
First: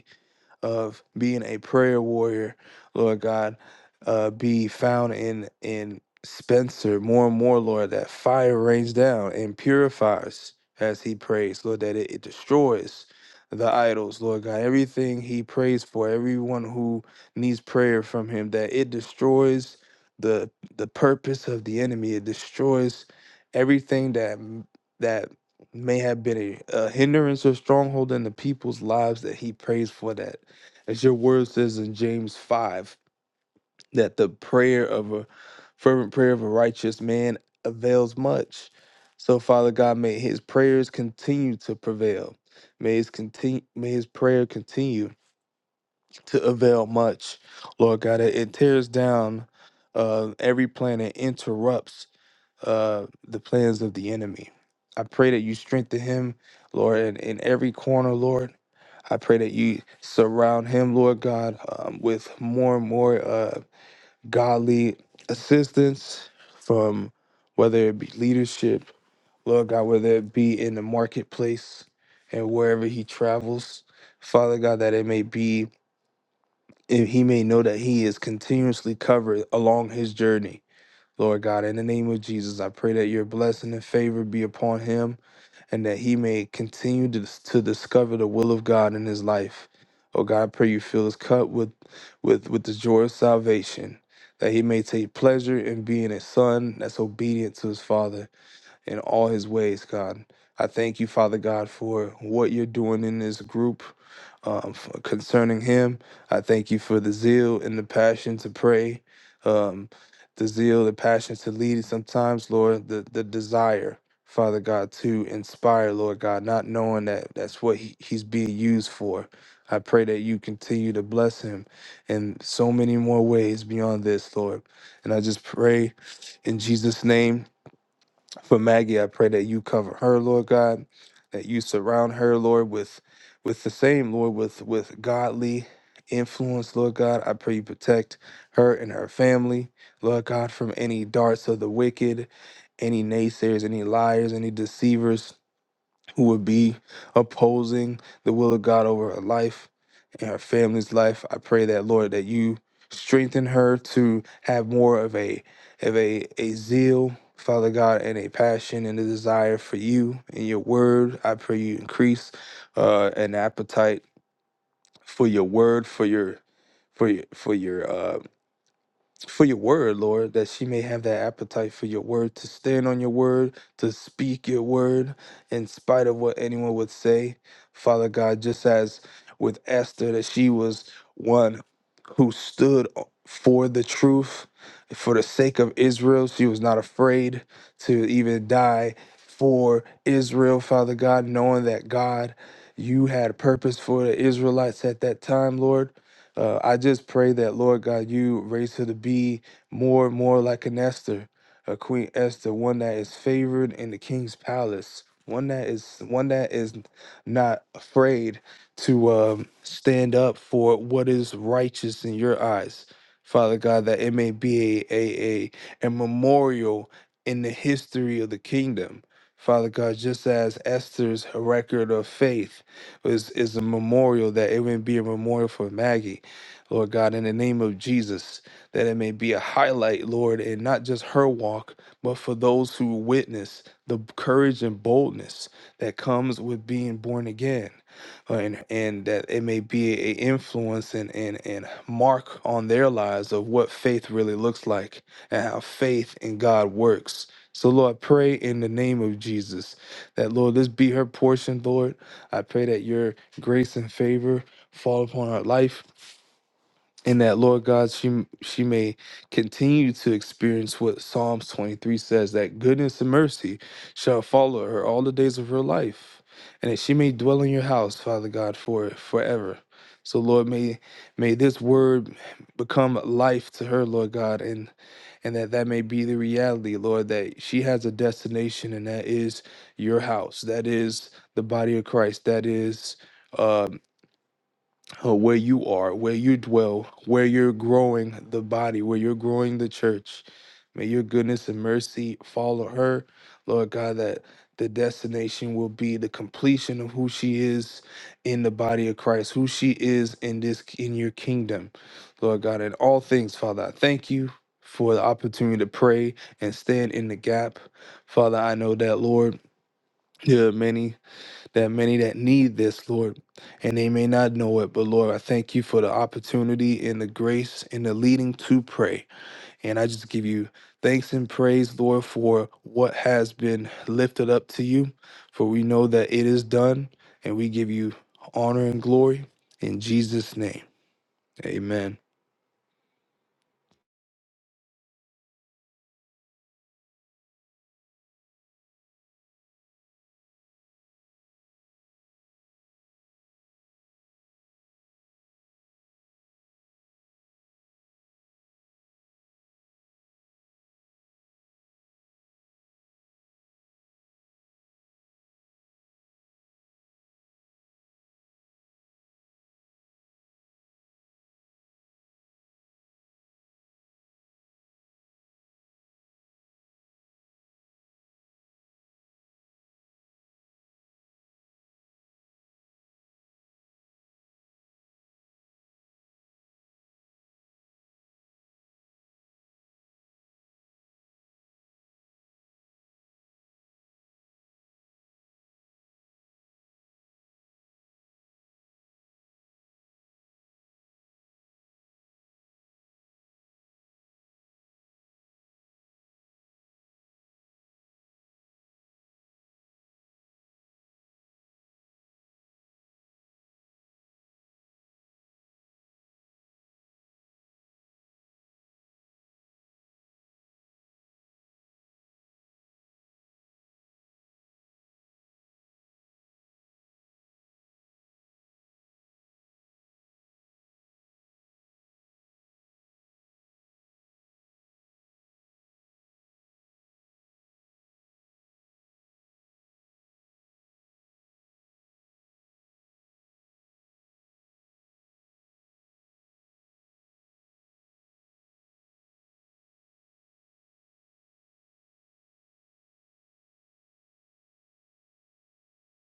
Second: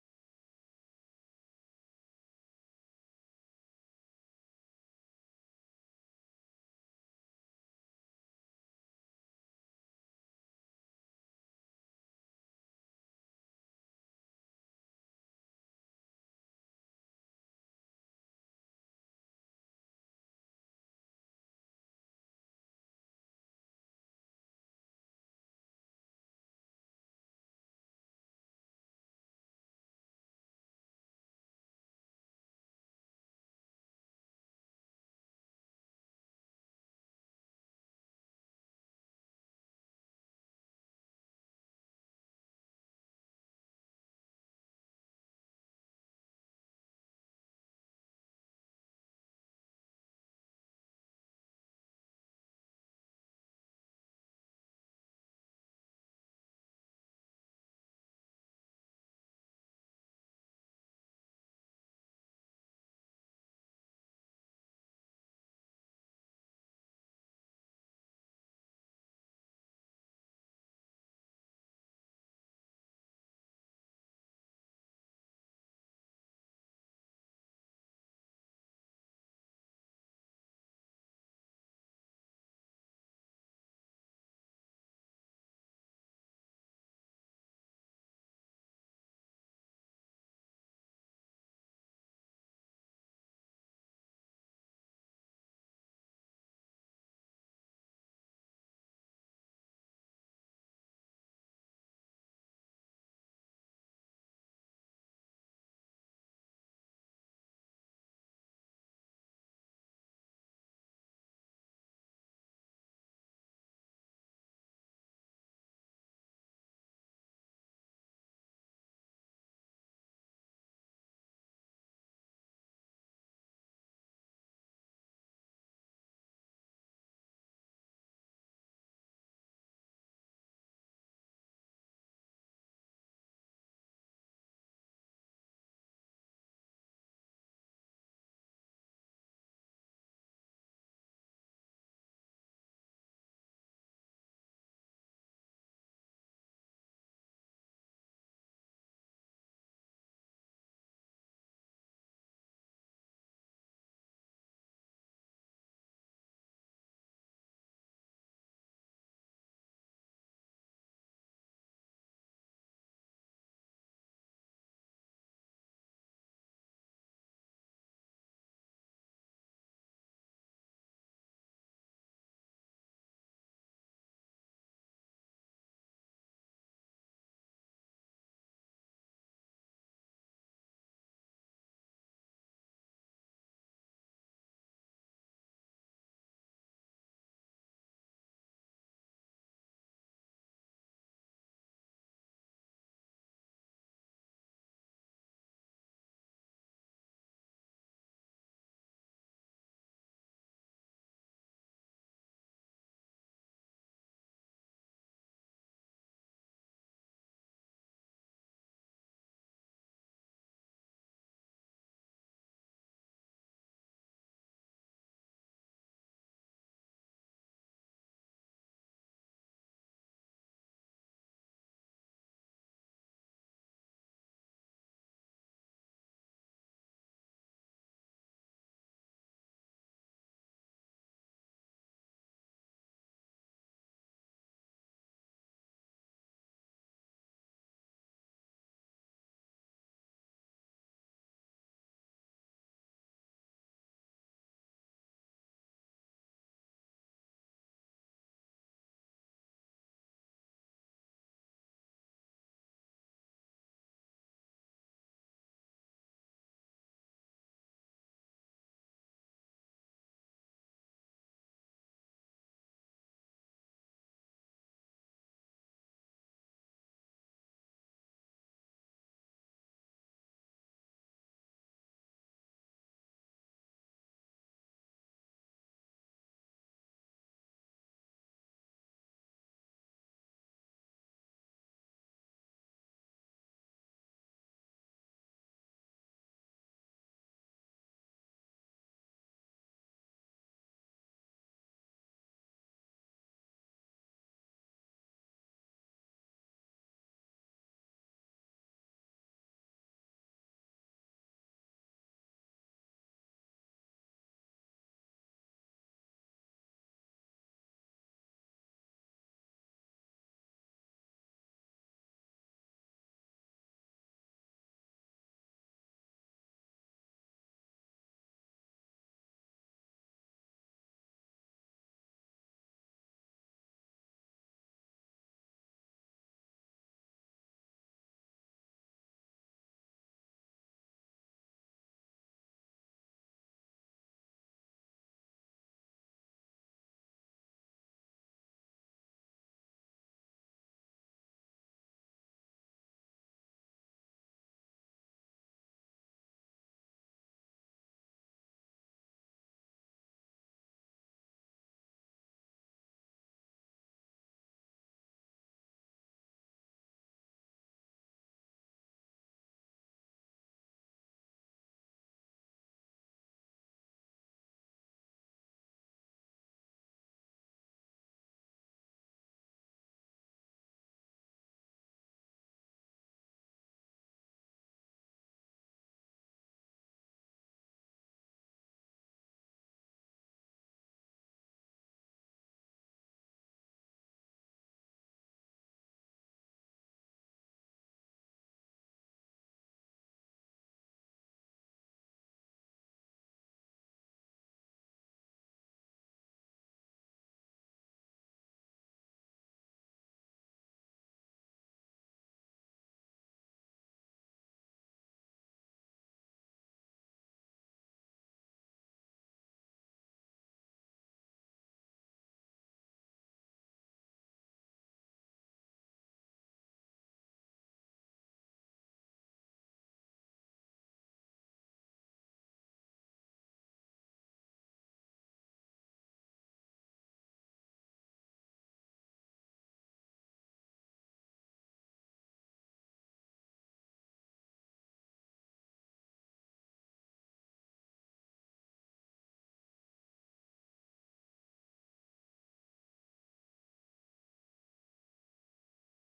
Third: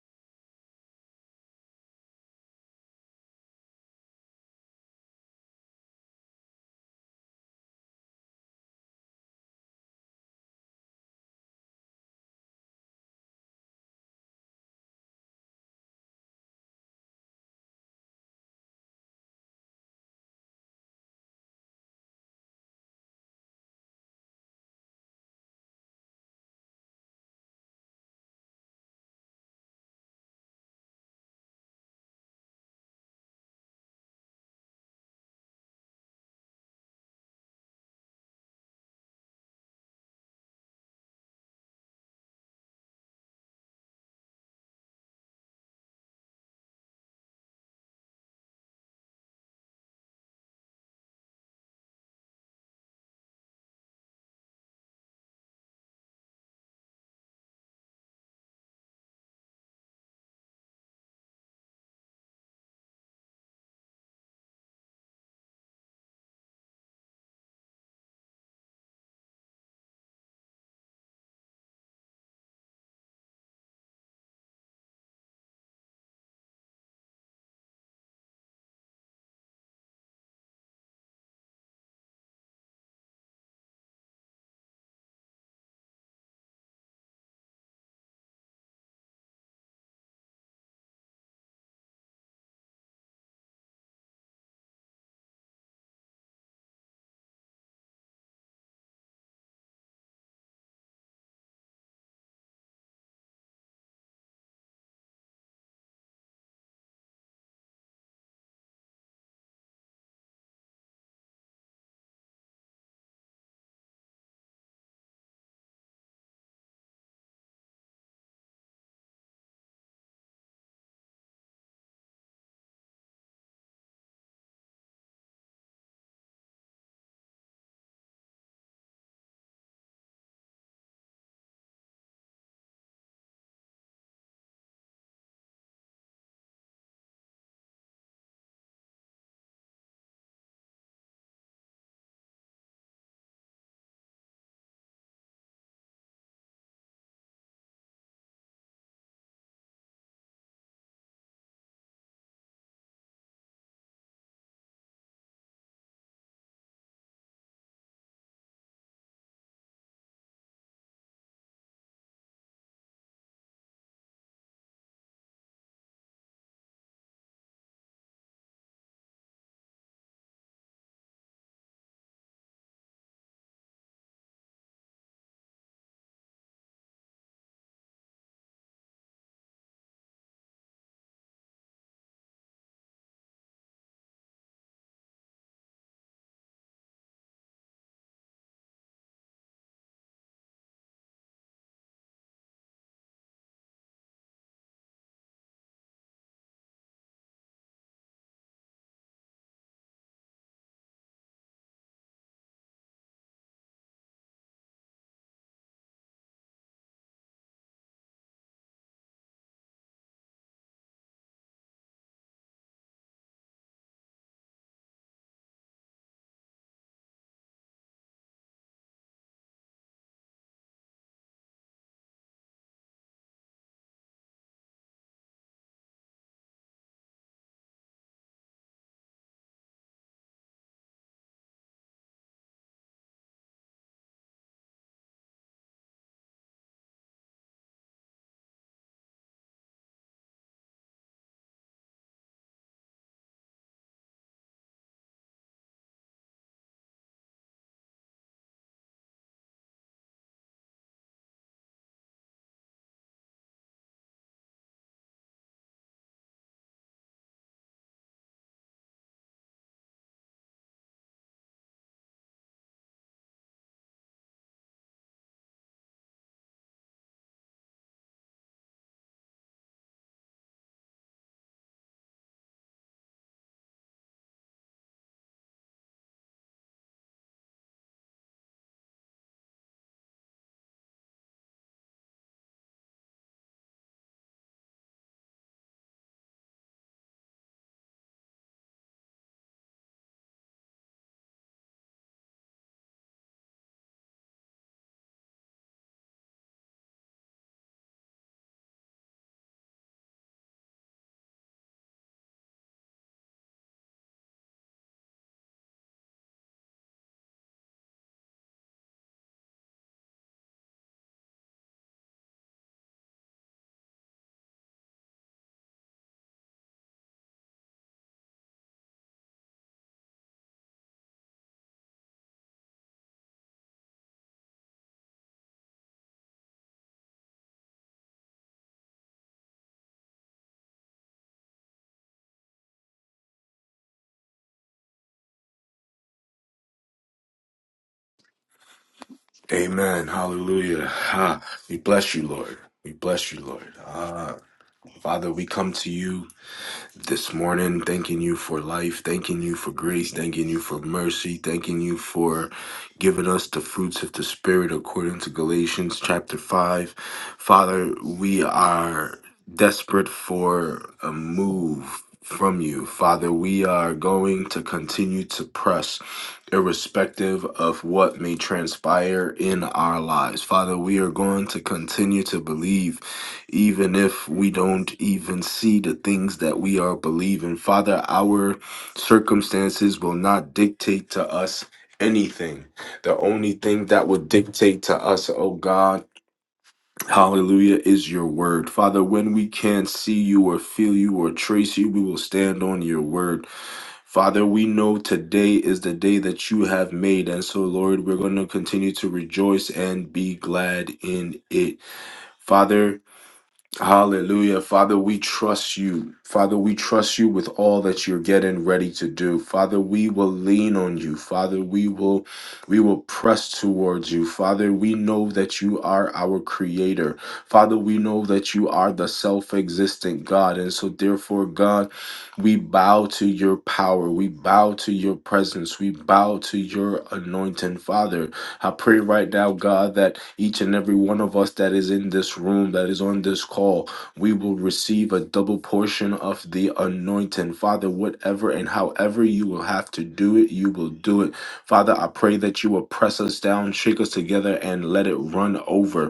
of being a prayer warrior, Lord God, uh, be found in in Spencer more and more, Lord, that fire rains down and purifies as he prays, Lord, that it, it destroys the idols, Lord God, everything he prays for, everyone who needs prayer from him, that it destroys the the purpose of the enemy. It destroys everything that that may have been a, a hindrance or stronghold in the people's lives that he prays for that as your word says in James 5, that the prayer of a fervent prayer of a righteous man avails much. So, Father God, may his prayers continue to prevail. May his continue, may his prayer continue to avail much. Lord God, it, it tears down uh, every plan and interrupts uh, the plans of the enemy. I pray that you strengthen him, Lord, in, in every corner, Lord. I pray that you surround him, Lord God, um, with more and more uh, godly assistance from whether it be leadership, Lord God, whether it be in the marketplace and wherever he travels, Father God, that it may be, and he may know that he is continuously covered along his journey. Lord God, in the name of Jesus, I pray that your blessing and favor be upon him and that he may continue to, to discover the will of God in his life. Oh God, I pray you fill his cup with, with, with the joy of salvation, that he may take pleasure in being a son that's obedient to his father in all his ways, God. I thank you, Father God, for what you're doing in this group um, f- concerning him. I thank you for the zeal and the passion to pray, um, the zeal, the passion to lead. Sometimes, Lord, the, the desire, Father God, to inspire, Lord God, not knowing that that's what he, he's being used for. I pray that you continue to bless him in so many more ways beyond this, Lord. And I just pray in Jesus' name for Maggie, I pray that you cover her, Lord God, that you surround her, Lord, with with the same, Lord, with with godly influence, Lord God. I pray you protect her and her family, Lord God, from any darts of the wicked, any naysayers, any liars, any deceivers who would be opposing the will of God over her life and her family's life. I pray that Lord that you strengthen her to have more of a of a a zeal, Father God, and a passion and a desire for you and your word. I pray you increase uh, an appetite for your word, for your for your for your uh, for your word, Lord, that she may have that appetite for your word, to stand on your word, to speak your word in spite of what anyone would say. Father God, just as with Esther, that she was one who stood for the truth, for the sake of Israel. She was not afraid to even die for Israel, Father God, knowing that God, you had a purpose for the Israelites at that time, Lord. Uh, I just pray that, Lord God, you raise her to be more and more like an Esther, a Queen Esther, one that is favored in the king's palace, one that is one that is not afraid to um, stand up for what is righteous in your eyes. Father God, that it may be a, a, a, a memorial in the history of the kingdom. Father God, just as Esther's record of faith was is a memorial, that it would be a memorial for Maggie. Lord God, in the name of Jesus, that it may be a highlight, Lord, and not just her walk, but for those who witness the courage and boldness that comes with being born again. Uh, and and that it may be a influence and, and and mark on their lives of what faith really looks like and how faith in God works. So Lord, I pray in the name of Jesus that Lord, this be her portion, Lord. I pray that your grace and favor fall upon her life and that Lord God, she she may continue to experience what Psalms 23 says that goodness and mercy shall follow her all the days of her life, and that she may dwell in your house, Father God, for forever. So Lord, may may this word become life to her, Lord God, and and that that may be the reality, Lord, that she has a destination, and that is your house, that is the body of Christ, that is. um, uh, where you are, where you dwell, where you're growing the body, where you're growing the church. May your goodness and mercy follow her, Lord God, that the destination will be the completion of who she is in the body of Christ, who she is in this in your kingdom, Lord God, in all things, Father. I thank you for the opportunity to pray and stand in the gap. Father, I know that, Lord, there are many there are many that need this, Lord, and they may not know it, but Lord, I thank you for the opportunity and the grace and the leading to pray. And I just give you thanks and praise, Lord, for what has been lifted up to you, for we know that it is done, and we give you honor and glory in Jesus' name. Amen. Amen. Hallelujah. Ha. We bless you, Lord. We bless you, Lord. Ah, Father, we come to you this morning, thanking you for life, thanking you for grace, thanking you for mercy, thanking you for giving us the fruits of the Spirit according to Galatians chapter 5. Father, we are desperate for a move from you. Father, we are going to continue to press irrespective of what may transpire in our lives. Father, we are going to continue to believe, even if we don't even see the things that we are believing. Father, our circumstances will not dictate to us anything. The only thing that would dictate to us, oh God, Hallelujah is your word. Father, when we can't see you or feel you or trace you, we will stand on your word. Father, we know today is the day that you have made. And so, Lord, we're going to continue to rejoice and be glad in it. Father, Hallelujah. Father, we trust you. Father, we trust you with all that you're getting ready to do. Father, we will lean on you. Father, we will we will press towards you. Father, we know that you are our creator. Father, we know that you are the self-existent God. And so therefore, God, we bow to your power. We bow to your presence. We bow to your anointing, Father. I pray right now, God, that each and every one of us that is in this room, that is on this call, we will receive a double portion of the anointing. Father, whatever and however you will have to do it, you will do it. Father, I pray that you will press us down, shake us together, and let it run over.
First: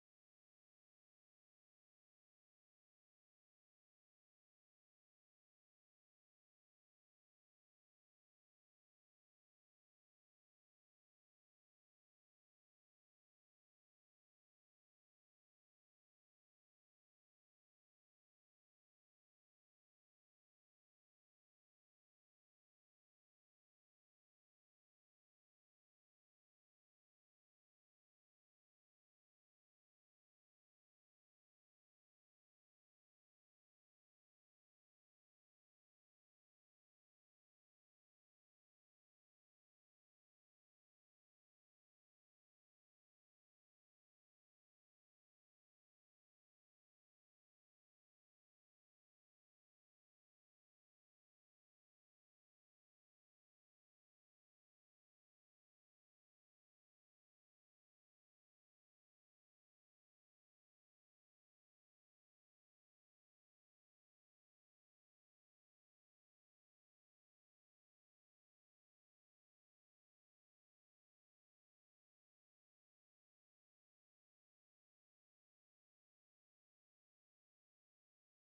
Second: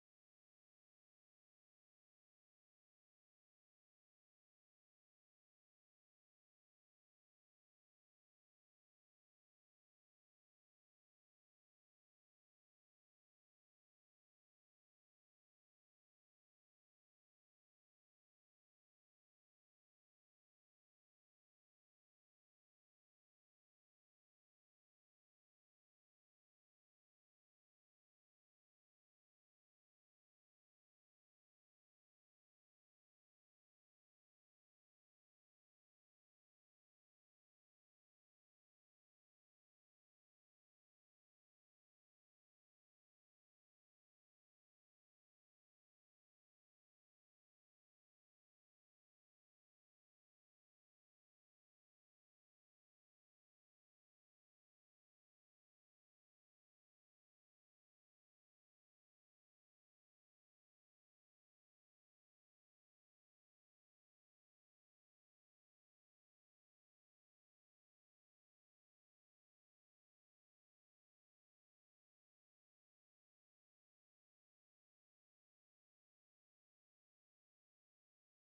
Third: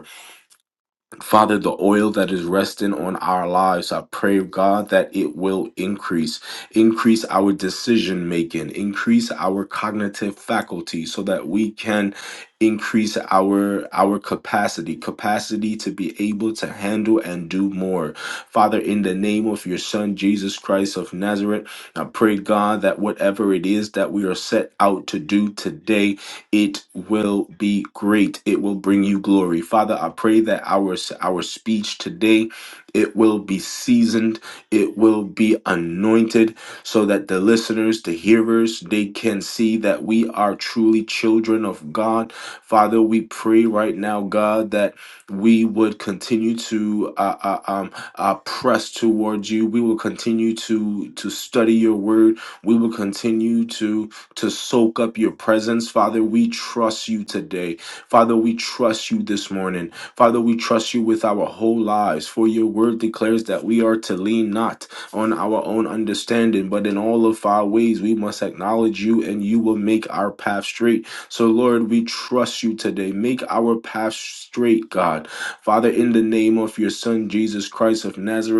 Father, the oil that is resting on our lives, I pray, God, that it will increase. Increase our decision making, increase our cognitive faculty so that we can increase our our capacity capacity to be able to handle and do more father in the name of your son jesus christ of nazareth i pray god that whatever it is that we are set out to do today it will be great it will bring you glory father i pray that our our speech today it will be seasoned it will be anointed so that the listeners the hearers they can see that we are truly children of god father we pray right now god that we would continue to uh, uh, um, uh, press towards you we will continue to to study your word we will continue to to soak up your presence. Father, we trust you today. Father, we trust you this morning. Father, we trust you with our whole lives, for your word declares that we are to lean not on our own understanding, but in all of our ways we must acknowledge you and you will make our path straight. So, Lord, we trust you today. Make our path straight, God. Father, in the name of your Son, Jesus Christ of Nazareth.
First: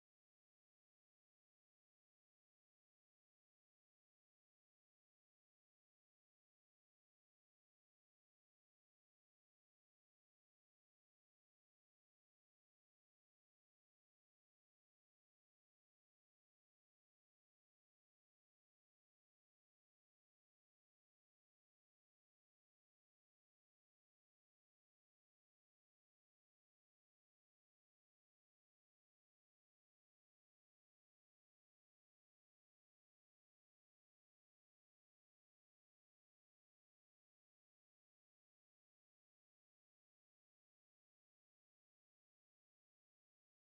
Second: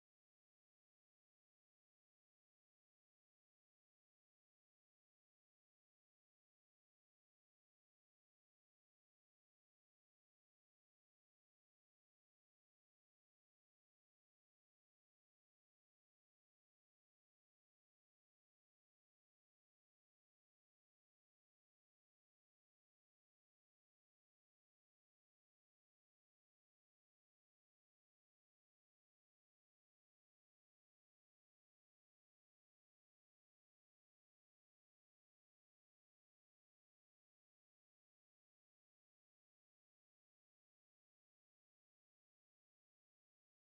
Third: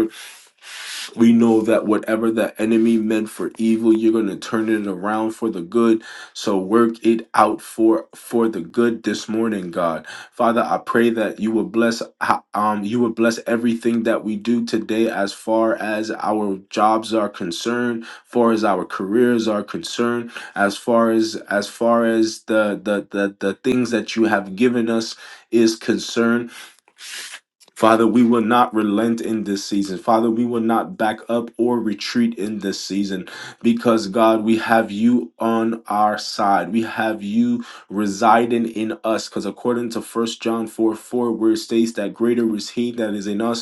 We know that whatever the enemy meant for evil, you're going to turn it around for the good. So work it out for for the good this morning, God. Father, I pray that you will bless um you will bless everything that we do today as far as our jobs are concerned, far as our careers are concerned, as far as as far as the the the, the things that you have given us is concerned. Father, we will not relent in this season. Father, we will not back up or retreat in this season because, God, we have you on our side. We have you residing in us because, according to 1 John 4 4, where it states that greater is He that is in us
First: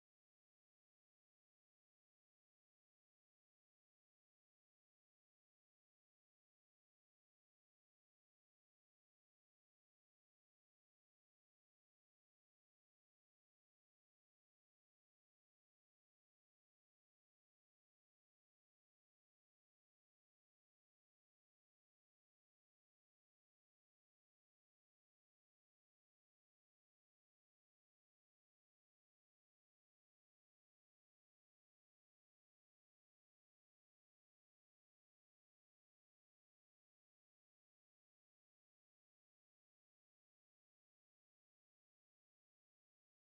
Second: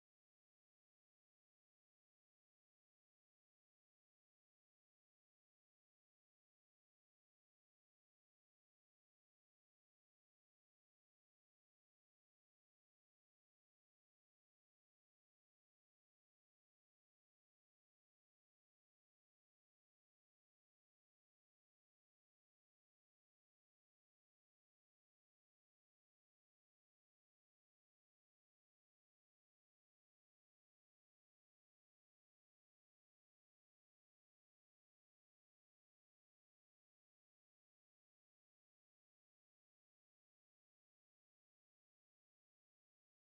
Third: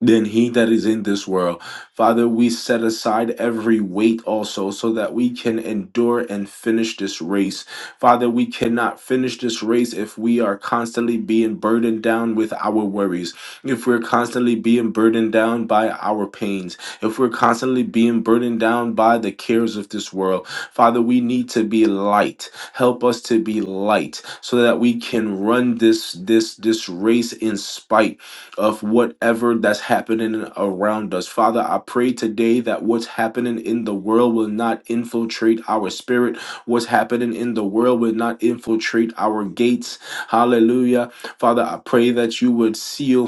than he that is in this world. Father, we set aside every weight also so that we can endure and finish this race. Father, we cannot finish this race if we are constantly being burdened down with our worries, if we're constantly being burdened down by our pains, if we're constantly being burdened down by the cares of this world. Father, we need to be light. Help us to be light so that we can run this this this race in spite of whatever that's happening around us. Father, I pray today that what's happening in the world will not infiltrate our spirit. What's happening in the world will not infiltrate our gates. Hallelujah. Father, I pray that you would seal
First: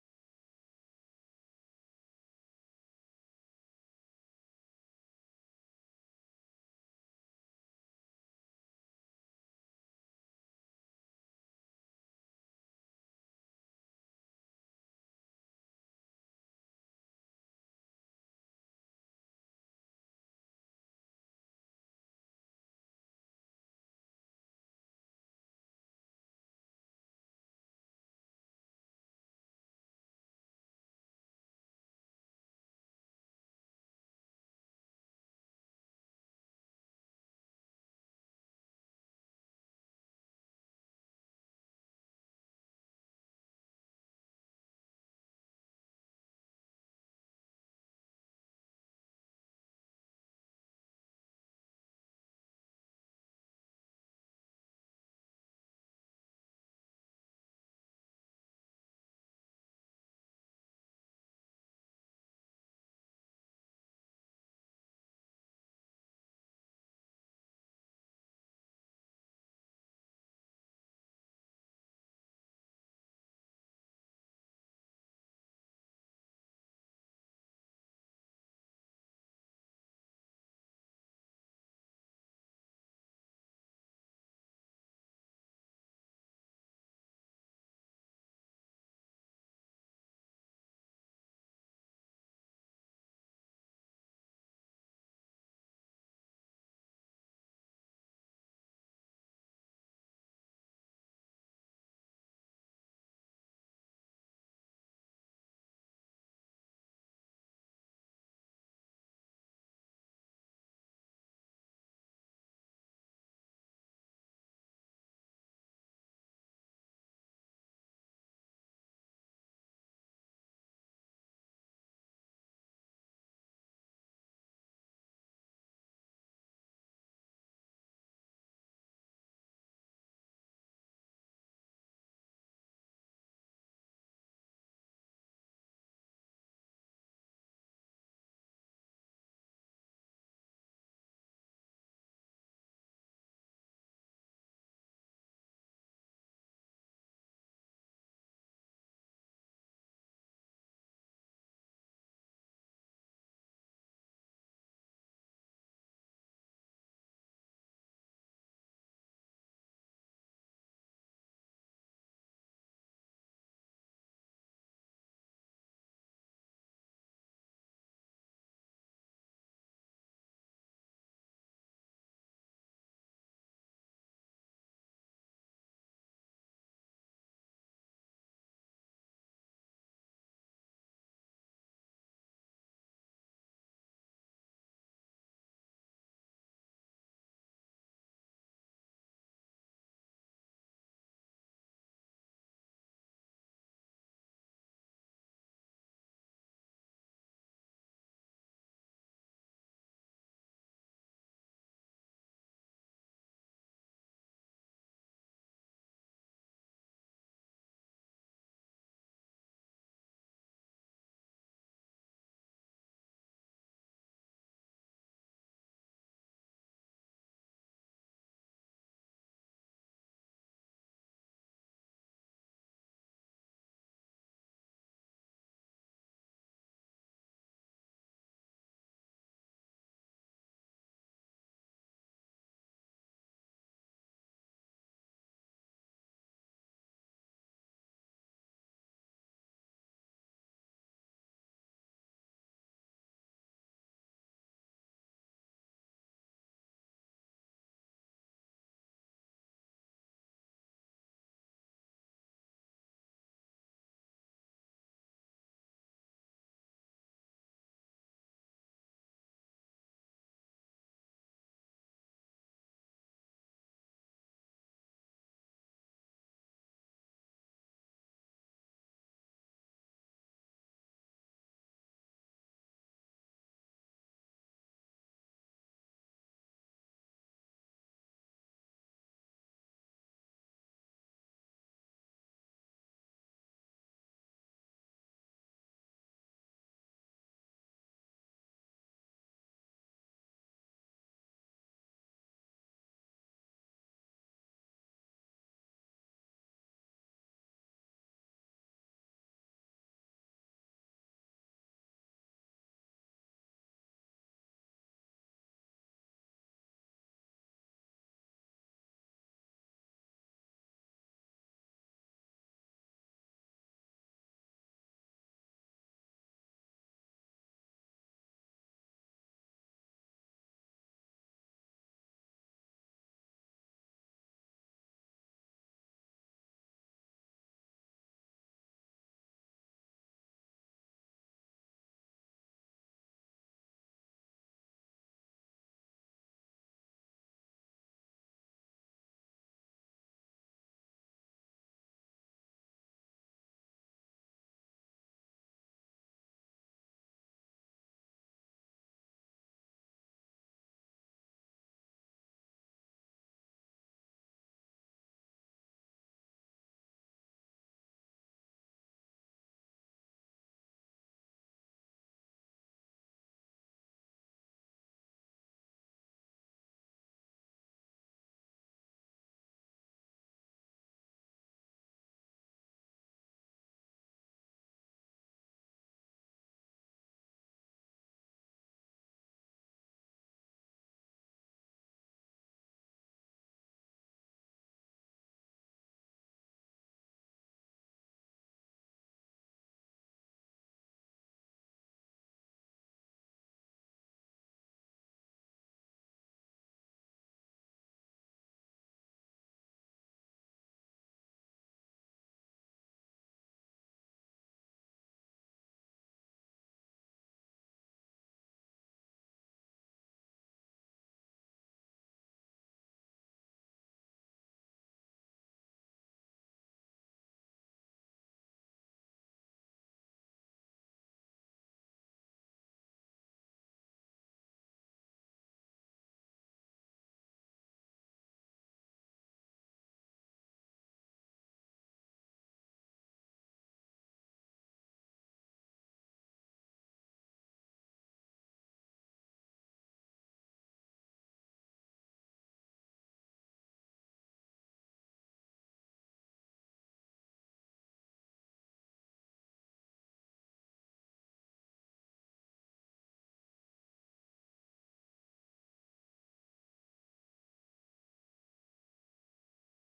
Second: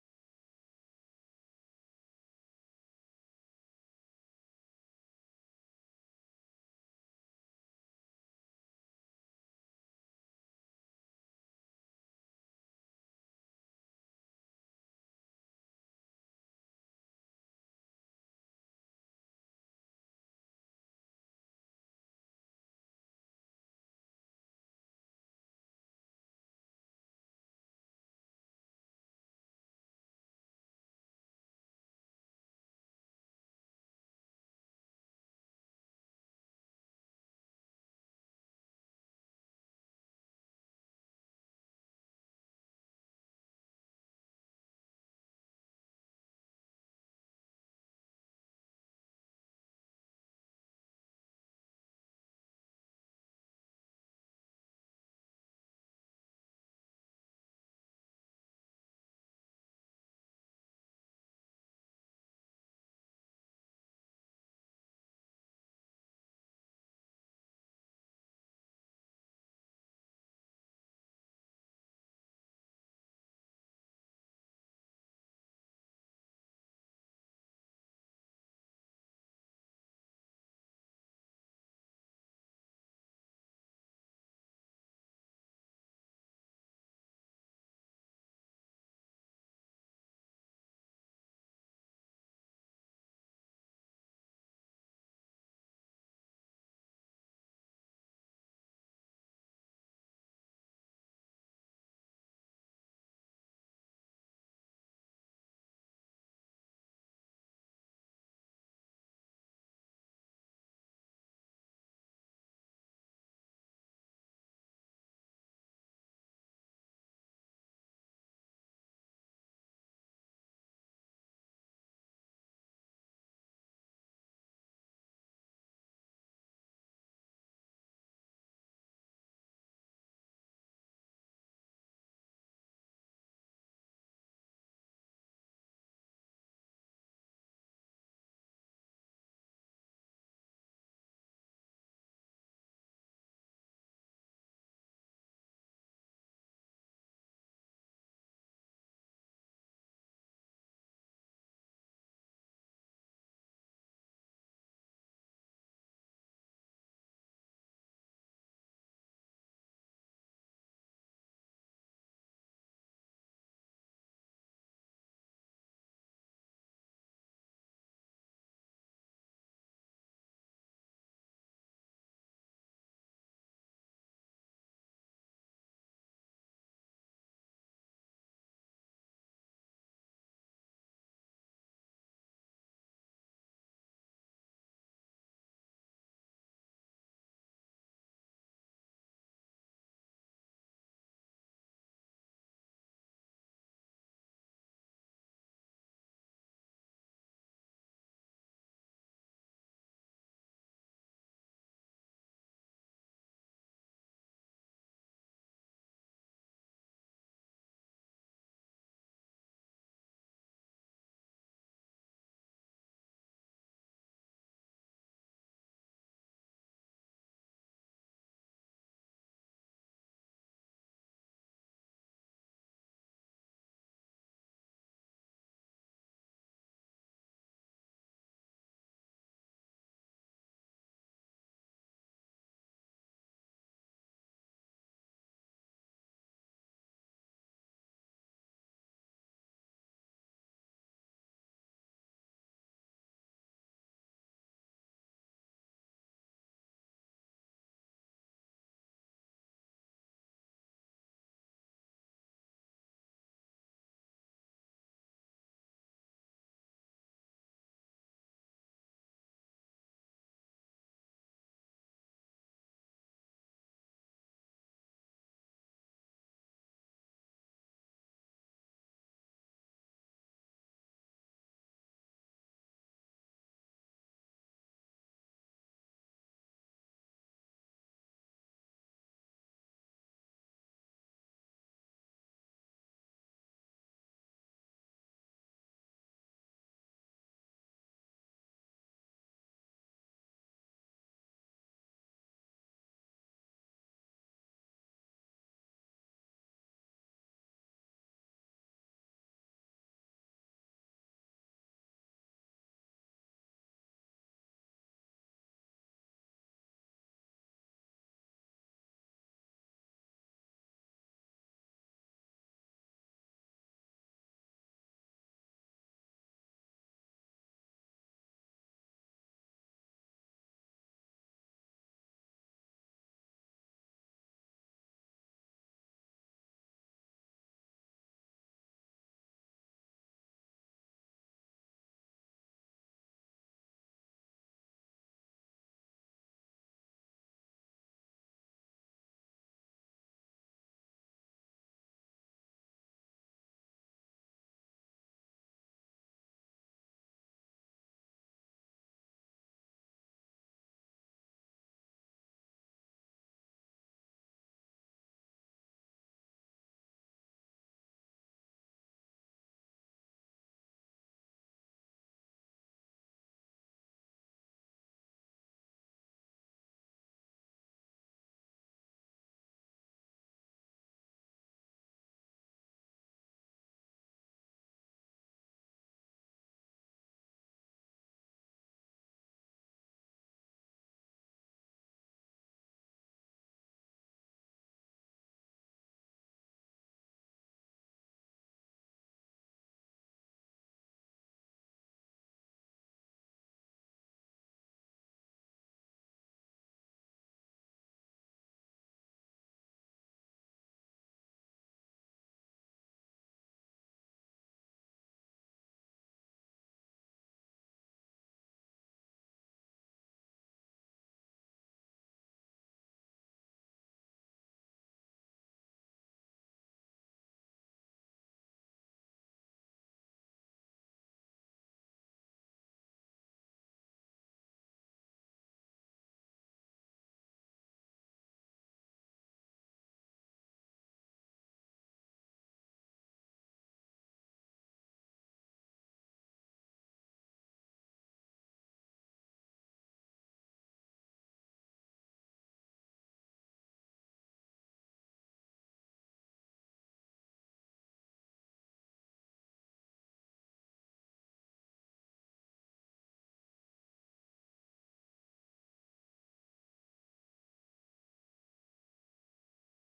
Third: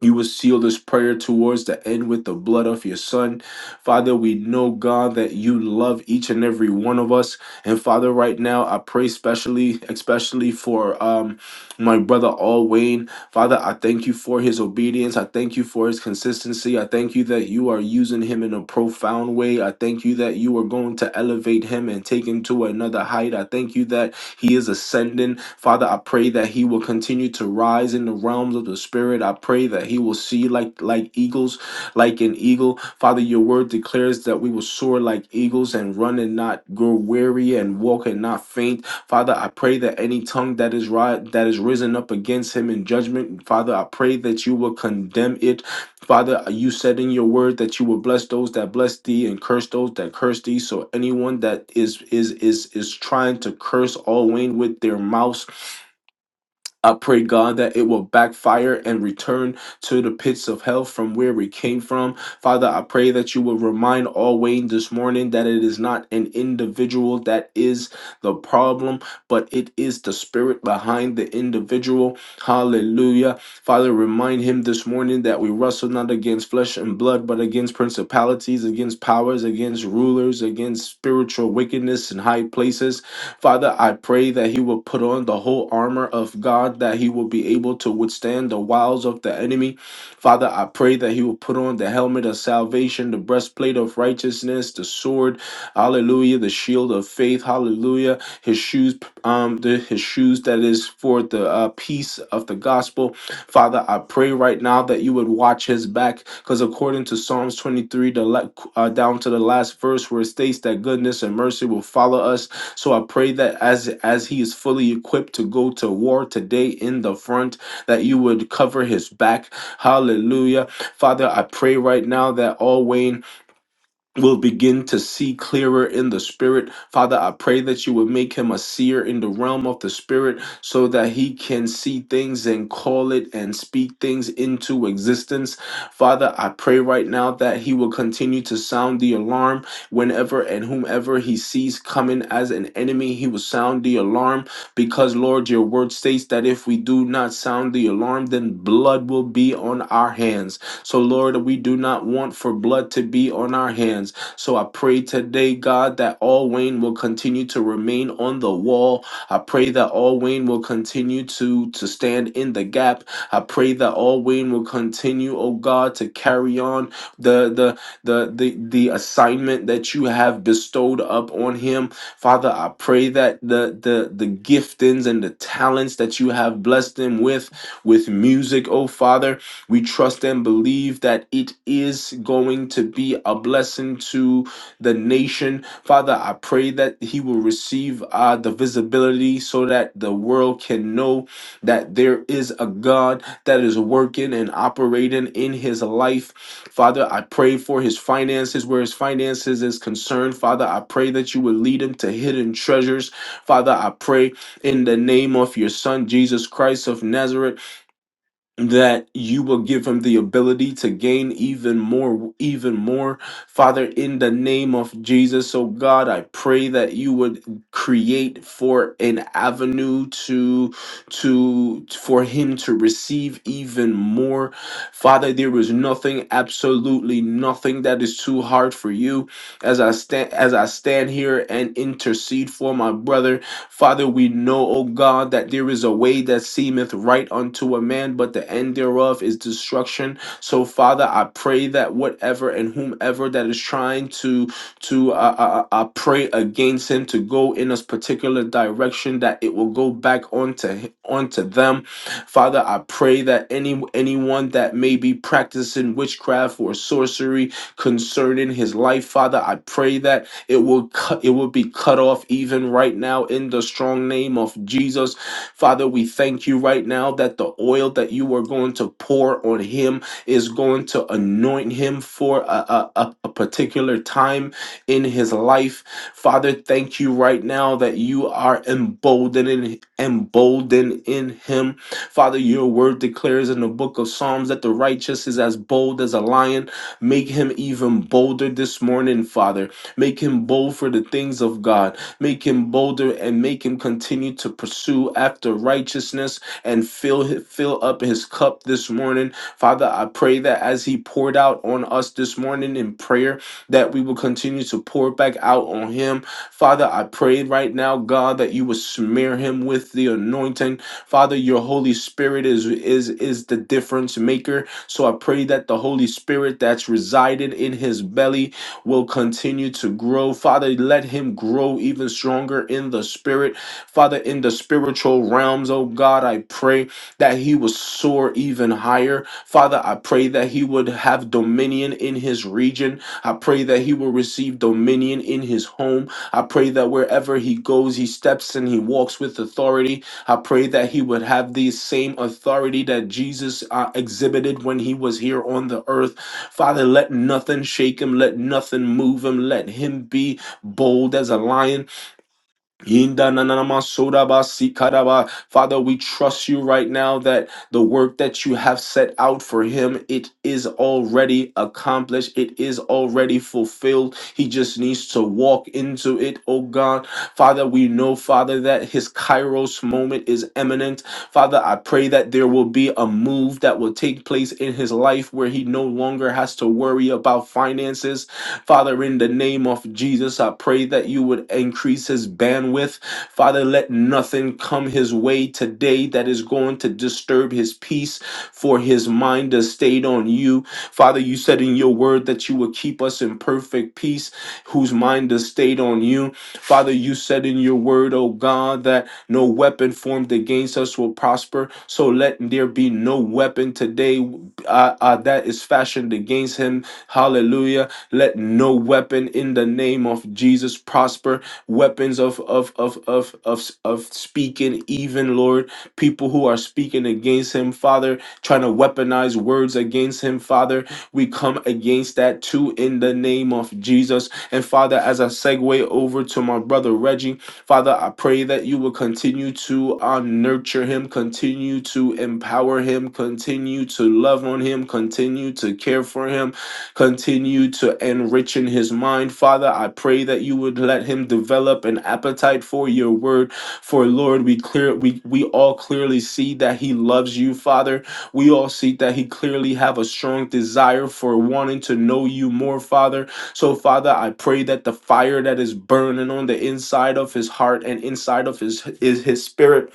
you will seal this prayer towards the end with the blood of your son. Father, we know, God, that you love each and every one of us. And Father, right now, I pray specially, especially for um, my brother Al Wayne. Father, I thank you for his obedience. I thank you for his consistency. I thank you that you are using him in a profound way. I thank you that you are going to elevate him and take him to another height. I thank you that he is ascending. Father, I pray that he will continue to rise in the realms of the spirit. I pray that he will see like like eagles, like an eagle. Father, your word declares that we will soar like eagles and run and not grow weary and walk and not faint. Father, I pray that any tongue that is ri- that is risen up against him in judgment, Father, I pray that you will condemn it Father, you said in your word that you will bless those that bless thee and curse those that curse thee. So anyone that is is is is trying to curse all Wayne with their mouths I pray, God, that it will backfire and return to the pits of hell from where we came from. Father, I pray that you will remind all Wayne this morning that it is not an individual that is the problem, but it is the spirit behind the individual. Hallelujah. Father, remind him this morning that we wrestle not against flesh and blood, but against principalities, against powers, against rulers, against spiritual wickedness in high places. Father, I pray that he will put on the whole armor of God, that he will be able to withstand the wiles of the enemy. Father, I pray that he will put on the helmet of salvation, the breastplate of righteousness, the sword, hallelujah, the shield of faith, hallelujah, his shoes, um, the, his shoes that is for the uh, peace of the gospel. Father, I pray right now that you would watch his back, because according to Psalms 23, the la- uh, down to the last verse where it states that goodness and mercy will follow us so I pray that as as he is fully equipped to go to war today in the front, that you would cover his back. Hallelujah. Father, I pray right now that all Wayne will begin to see clearer in the spirit. Father, I pray that you would make him a seer in the realm of the spirit so that he can see things and call it and speak things into existence. Father, I pray right now that he will continue to sound the alarm whenever and whomever he sees coming as an enemy, he will sound the alarm because, Lord, your word states that if we do not sound the alarm, then blood will be on our hands. So, Lord, we do not want for blood to be on our hands. So, I pray today, God, that all Wayne will continue to remain on the wall. I pray that all Wayne will continue to, to stand in the gap. I pray that all Wayne will continue, oh God, to carry on the, the, the, the, the assignment that you have bestowed up on him. Father, I pray that the, the, the giftings and the talents that you have blessed him with, with music, oh Father, we trust and believe that it is going to be a blessing to the nation. Father, I pray that he will receive uh, the visibility so that the world can know that there is a God that is working and operating in his life. Father, I pray for his finances, where his finances is concerned. Father, I pray that you would lead him to hidden treasures. Father, I pray in the name of your son, Jesus Christ of Nazareth that you will give him the ability to gain even more even more father in the name of jesus oh god i pray that you would create for an avenue to to for him to receive even more father there is nothing absolutely nothing that is too hard for you as i stand as i stand here and intercede for my brother Father, we know, O God, that there is a way that seemeth right unto a man, but the end thereof is destruction. So, Father, I pray that whatever and whomever that is trying to to uh, uh, uh, uh, pray against him to go in a particular direction, that it will go back onto hi- onto them. Father, I pray that any anyone that may be practicing witchcraft or sorcery concerning his life, Father, I pray that it will cut, it will be cut off even right now in the strong name of Jesus. Father, we thank you right now that the oil that you are going to pour on him is going to anoint him for a, a, a a particular time in his life. Father, thank you right now that you are emboldening emboldened in him. Father, your word declares in the book of Psalms that the righteous is as bold as a lion. Make him even bolder this morning, Father. Make him bold for the things of God. Make him bolder and make him continue to pursue after righteousness and fill fill up his cup this morning. Father, I pray that as he poured out on us this morning in prayer, that we will continue to pour back out on him. Father, I pray right now, God, that you will smear him with the anointing. Father, your Holy Spirit is is is the difference maker. So I pray that the Holy Spirit that's resided in his belly will continue to grow. Father, let him grow even stronger in the spirit. Father, in the spiritual realms, oh God, I pray that he would soar even higher. Father, I pray that he would have dominion in his region. I pray that he will receive dominion in his home. I pray that wherever he goes, he steps and he walks with authority. I pray that he would have the same authority that Jesus uh, exhibited when he was here on the earth. Father, let nothing shake him, let nothing move him, let him be bold as a lion Yinda na na na ma soda ba si kada ba. Father, we trust you right now that the work that you have set out for him, it is already accomplished. It is already fulfilled. He just needs to walk into it, oh God. Father, we know, Father, that his kairos moment is imminent. Father, I pray that there will be a move that will take place in his life where he no longer has to worry about finances. Father, in the name of Jesus. Jesus, I pray that you would increase his bandwidth. Father, let nothing come his way today that is going to disturb his peace, for his mind is stayed on you. Father, you said in your word that you would keep us in perfect peace, whose mind is stayed on you. Father, you said in your word, oh God, that no weapon formed against us will prosper. So let there be no weapon today uh, uh, that is fashioned against him. Hallelujah let no weapon in the name of Jesus prosper. Weapons of of of of of of speaking, even Lord, people who are speaking against him, Father, trying to weaponize words against him, Father. We come against that too in the name of Jesus. And Father, as I segue over to my brother Reggie, Father, I pray that you will continue to uh, nurture him, continue to empower him, continue to love on him, continue to care for him Continue to enrich in his mind, Father. I pray that you would let him develop an appetite for your word. For Lord, we clear we we all clearly see that he loves you, Father. We all see that he clearly have a strong desire for wanting to know you more, Father. So, Father, I pray that the fire that is burning on the inside of his heart and inside of his is his spirit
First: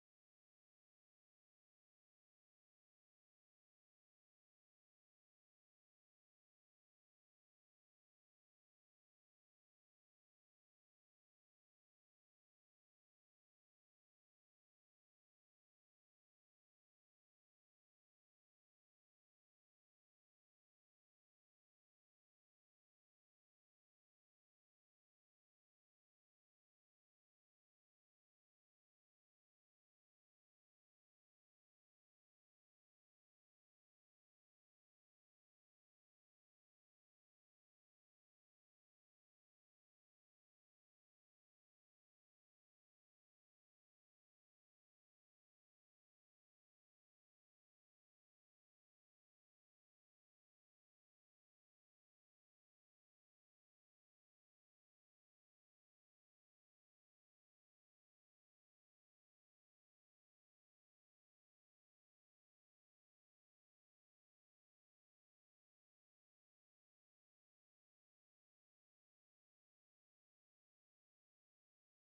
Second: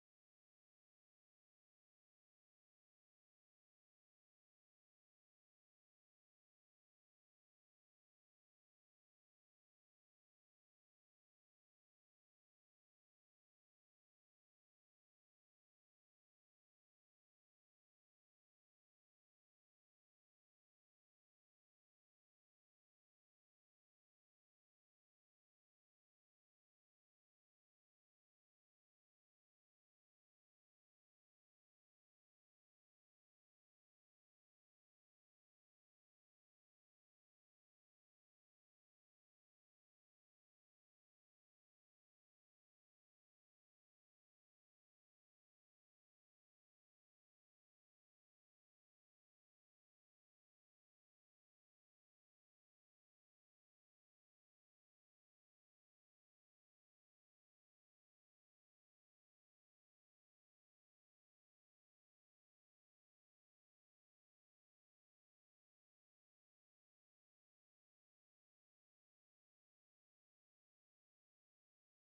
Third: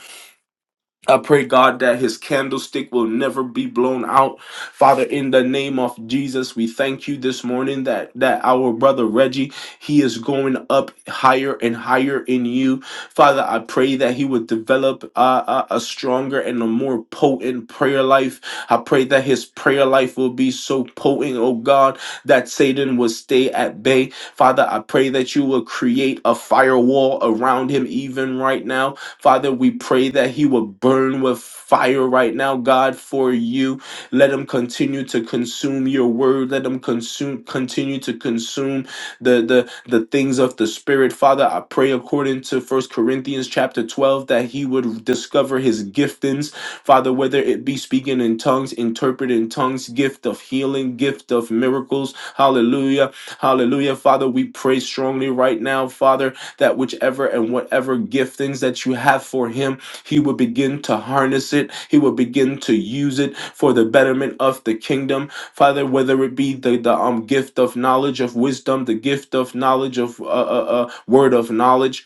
I pray, God, that his candlestick will never be blown out. Father, in the name of Jesus, we thank you this morning that, that our brother Reggie, he is going up higher and higher in you. Father, I pray that he would develop uh, a, a stronger and a more potent prayer life. I pray that his prayer life will be so potent, oh God, that Satan will stay at bay. Father, I pray that you will create a firewall around him even right now Father, we pray that he would burn with fire right now, God, for you. Let him continue to consume your word. Let him consume continue to consume the the the things of the spirit. Father, I pray according to First Corinthians chapter 12 that he would discover his giftings. Father, whether it be speaking in tongues, interpreting tongues, gift of healing, gift of miracles. Hallelujah. Hallelujah. Father, we pray strongly right now, Father that whichever and whatever giftings that you have for him, he will begin to harness it. He will begin to use it for the betterment of the kingdom. Father, whether it be the, the um gift of knowledge of wisdom, the gift of knowledge of uh, uh, uh, word of knowledge,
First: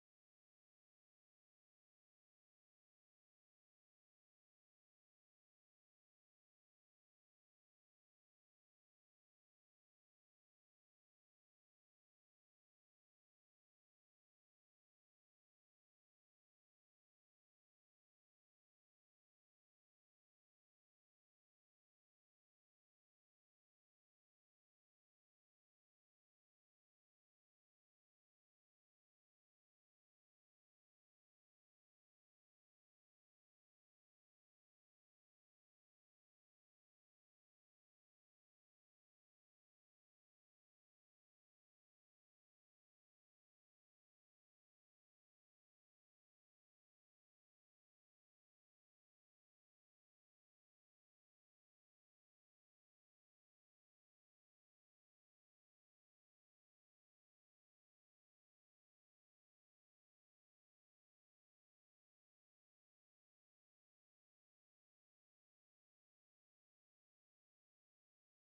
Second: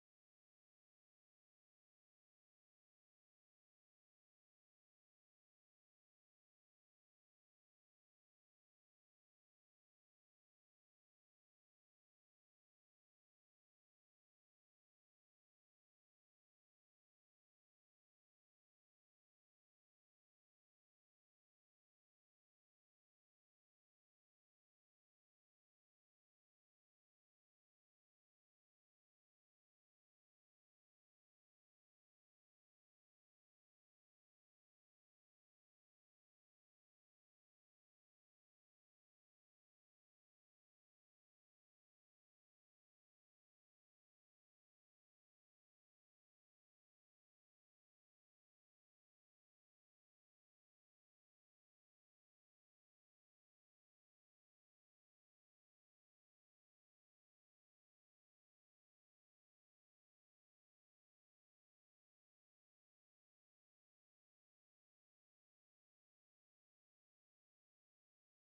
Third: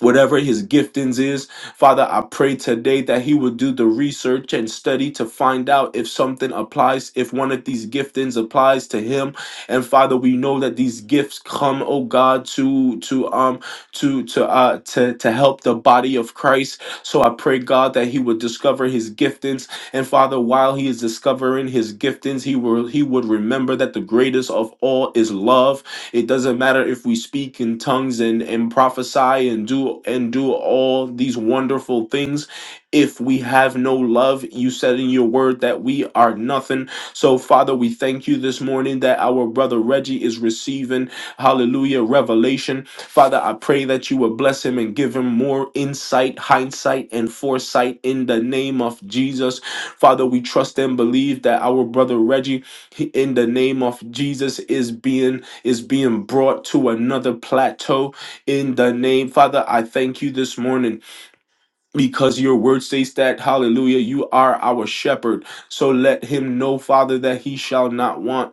whatever his giftings is. Father, I pray today that he will do the research and study to find out if something applies, if one of these giftings applies to him. And Father, we know that these gifts come, oh God, to to um to to uh to to help the body of Christ. So I pray God that he would discover his giftings. And Father, while he is discovering his giftings, he will he would remember that the greatest of all is love it doesn't matter if we speak in tongues and, and prophesy and do and do all these wonderful things. If we have no love, you said in your word that we are nothing. So, Father, we thank you this morning that our brother Reggie is receiving, hallelujah, revelation. Father, I pray that you would bless him and give him more insight, hindsight, and foresight in the name of Jesus. Father, we trust and believe that our brother Reggie, he- in the name of Jesus, is being is being brought to another plateau in the name. Father, I thank you this morning because your word says that, hallelujah, you are our shepherd. So let him know, Father, that he shall not want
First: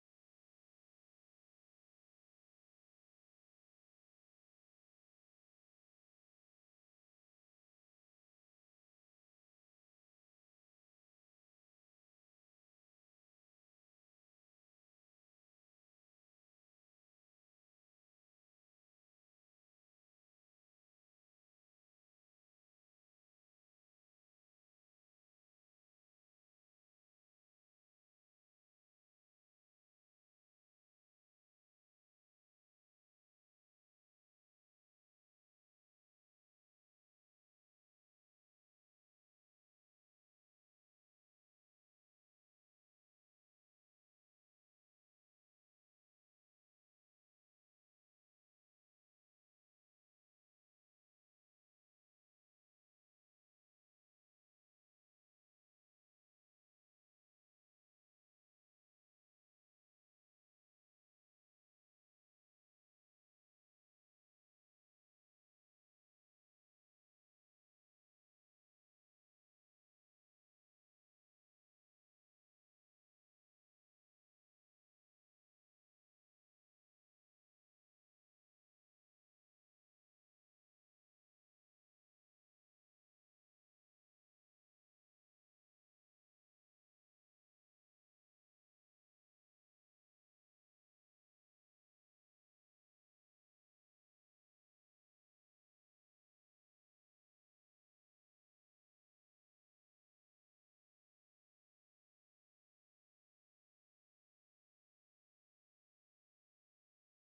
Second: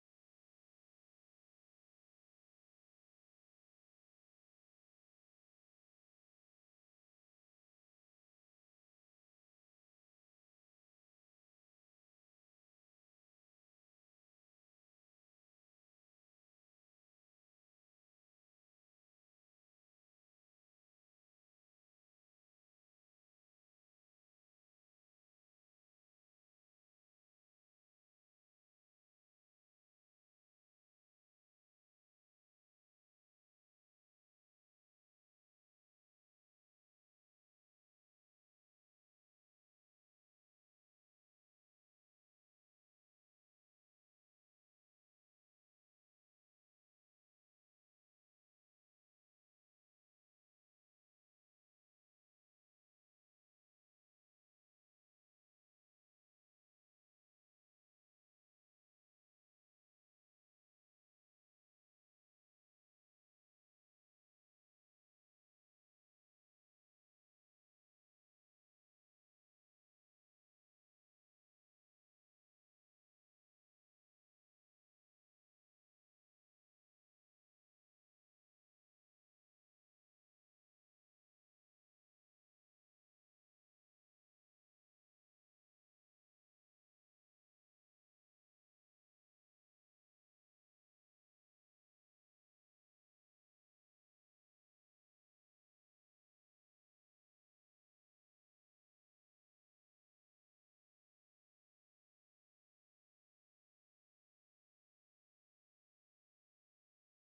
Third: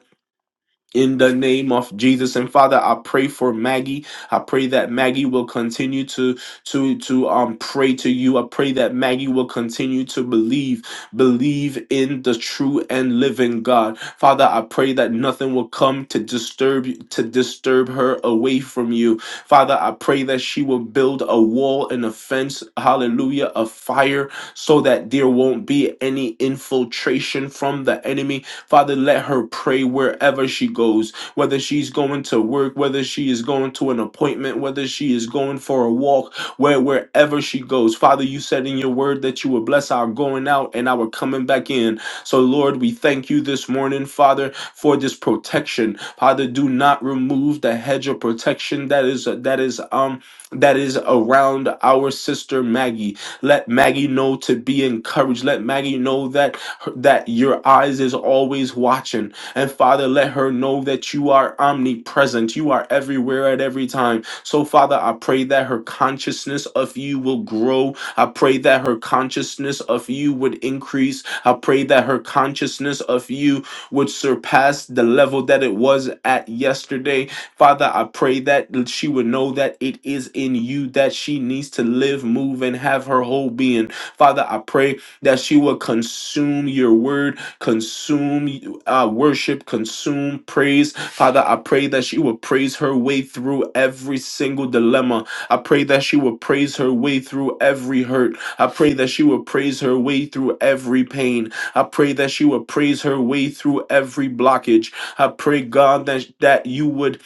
in the name of Jesus and Father I pray for Maggie I pray that Maggie will continue to to to um pray to you I pray that Maggie will continue to believe believe in the true and living God Father I pray that nothing will come to disturb to disturb her away from you Father I pray that she will build a wall and a fence hallelujah of fire so that there won't be any infiltration from the enemy Father, let her pray wherever she goes, whether she's going to work, whether she is going to an appointment, whether she is going for a walk, where wherever she goes. Father, you said in your word that you would bless our going out and our coming back in. So, Lord, we thank you this morning, Father, for this protection. Father, do not remove the hedge of protection that is that is um that is around our sister Maggie. Let Maggie know to be encouraged. Let Maggie know that that your eyes is always watching. And Father, let her know that you are omnipresent. You are everywhere at every time. So, Father, I pray that her consciousness of you will grow. I pray that her consciousness of you would increase. I pray that her consciousness of you would surpass the level that it was at yesterday. Father, I pray that she would know that it is in you that she needs to live, move, and have her whole being. Father, I pray that she will consume your word, consume uh, worship, consume praise. Father, I pray that she will praise her way through every single dilemma. I pray that she will praise her way through every hurt. I pray that she will praise her way through every pain. I pray that she will praise her way through every blockage. I pray, God, that, that you would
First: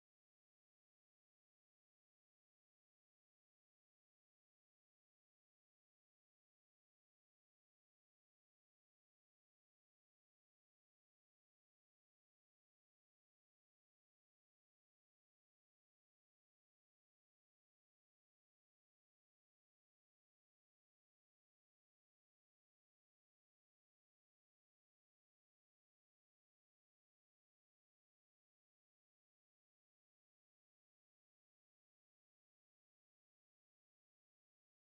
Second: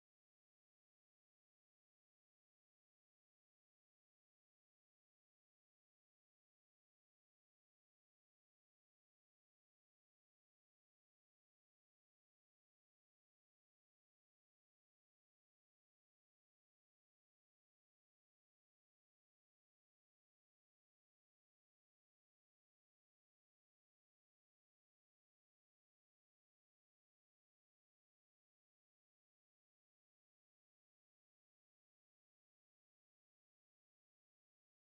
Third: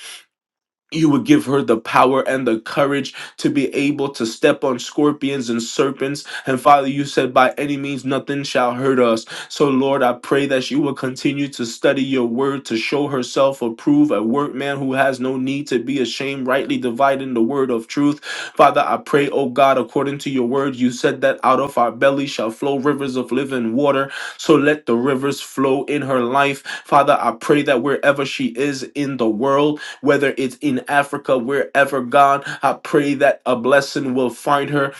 you would give her the power and the courage to be able to step on scorpions and serpents. And Father, you said, by any means, nothing shall hurt us. So, Lord, I pray that she will continue to study your word to show herself approved, a workman who has no need to be ashamed, rightly dividing the word of truth. Father, I pray, oh God, according to your word, you said that out of our belly shall flow rivers of living water. So let the rivers flow in her life. Father, I pray that wherever she is in the world, whether it's in Africa, wherever, God, I pray that a blessing will find her.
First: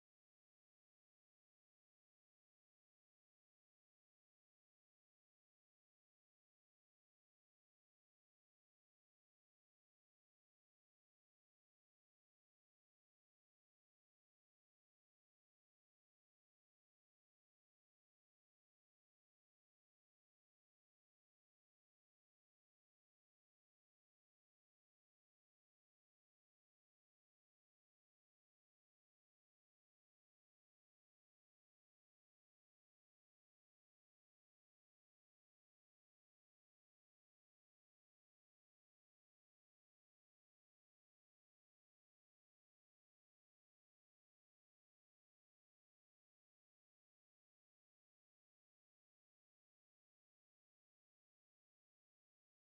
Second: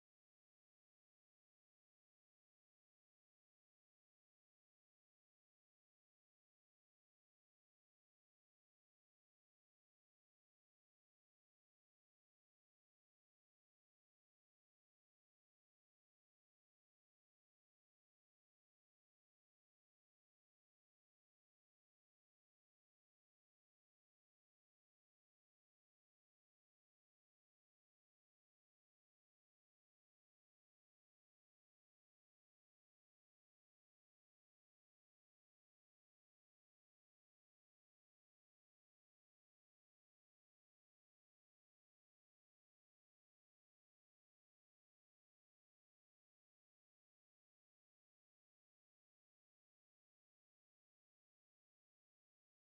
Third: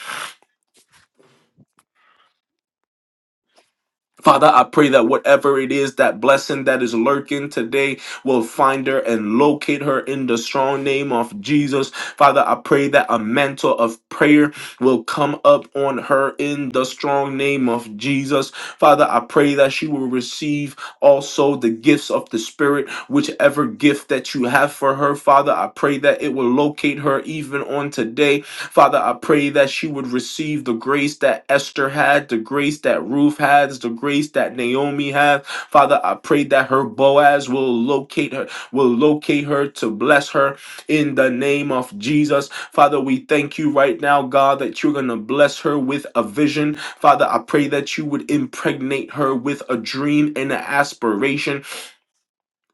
Father, I pray that whatever it is, that blessing that is lurking today will find her and locate her in the strong name of Jesus. Father, I pray that a mantle of prayer will come up on her in the strong name of Jesus. Father, I pray that she will receive also the gifts of the Spirit, whichever gift that you have for her. Father, I pray that it will locate her even on today Father, I pray that she would receive the grace that Esther had, the grace that Ruth has, the grace that Naomi had. Father, I pray that her Boaz will locate her, will locate her to bless her in the name of Jesus. Father, we thank you right now, God, that you're going to bless her with a vision. Father, I pray that you would impregnate her with a dream and an aspiration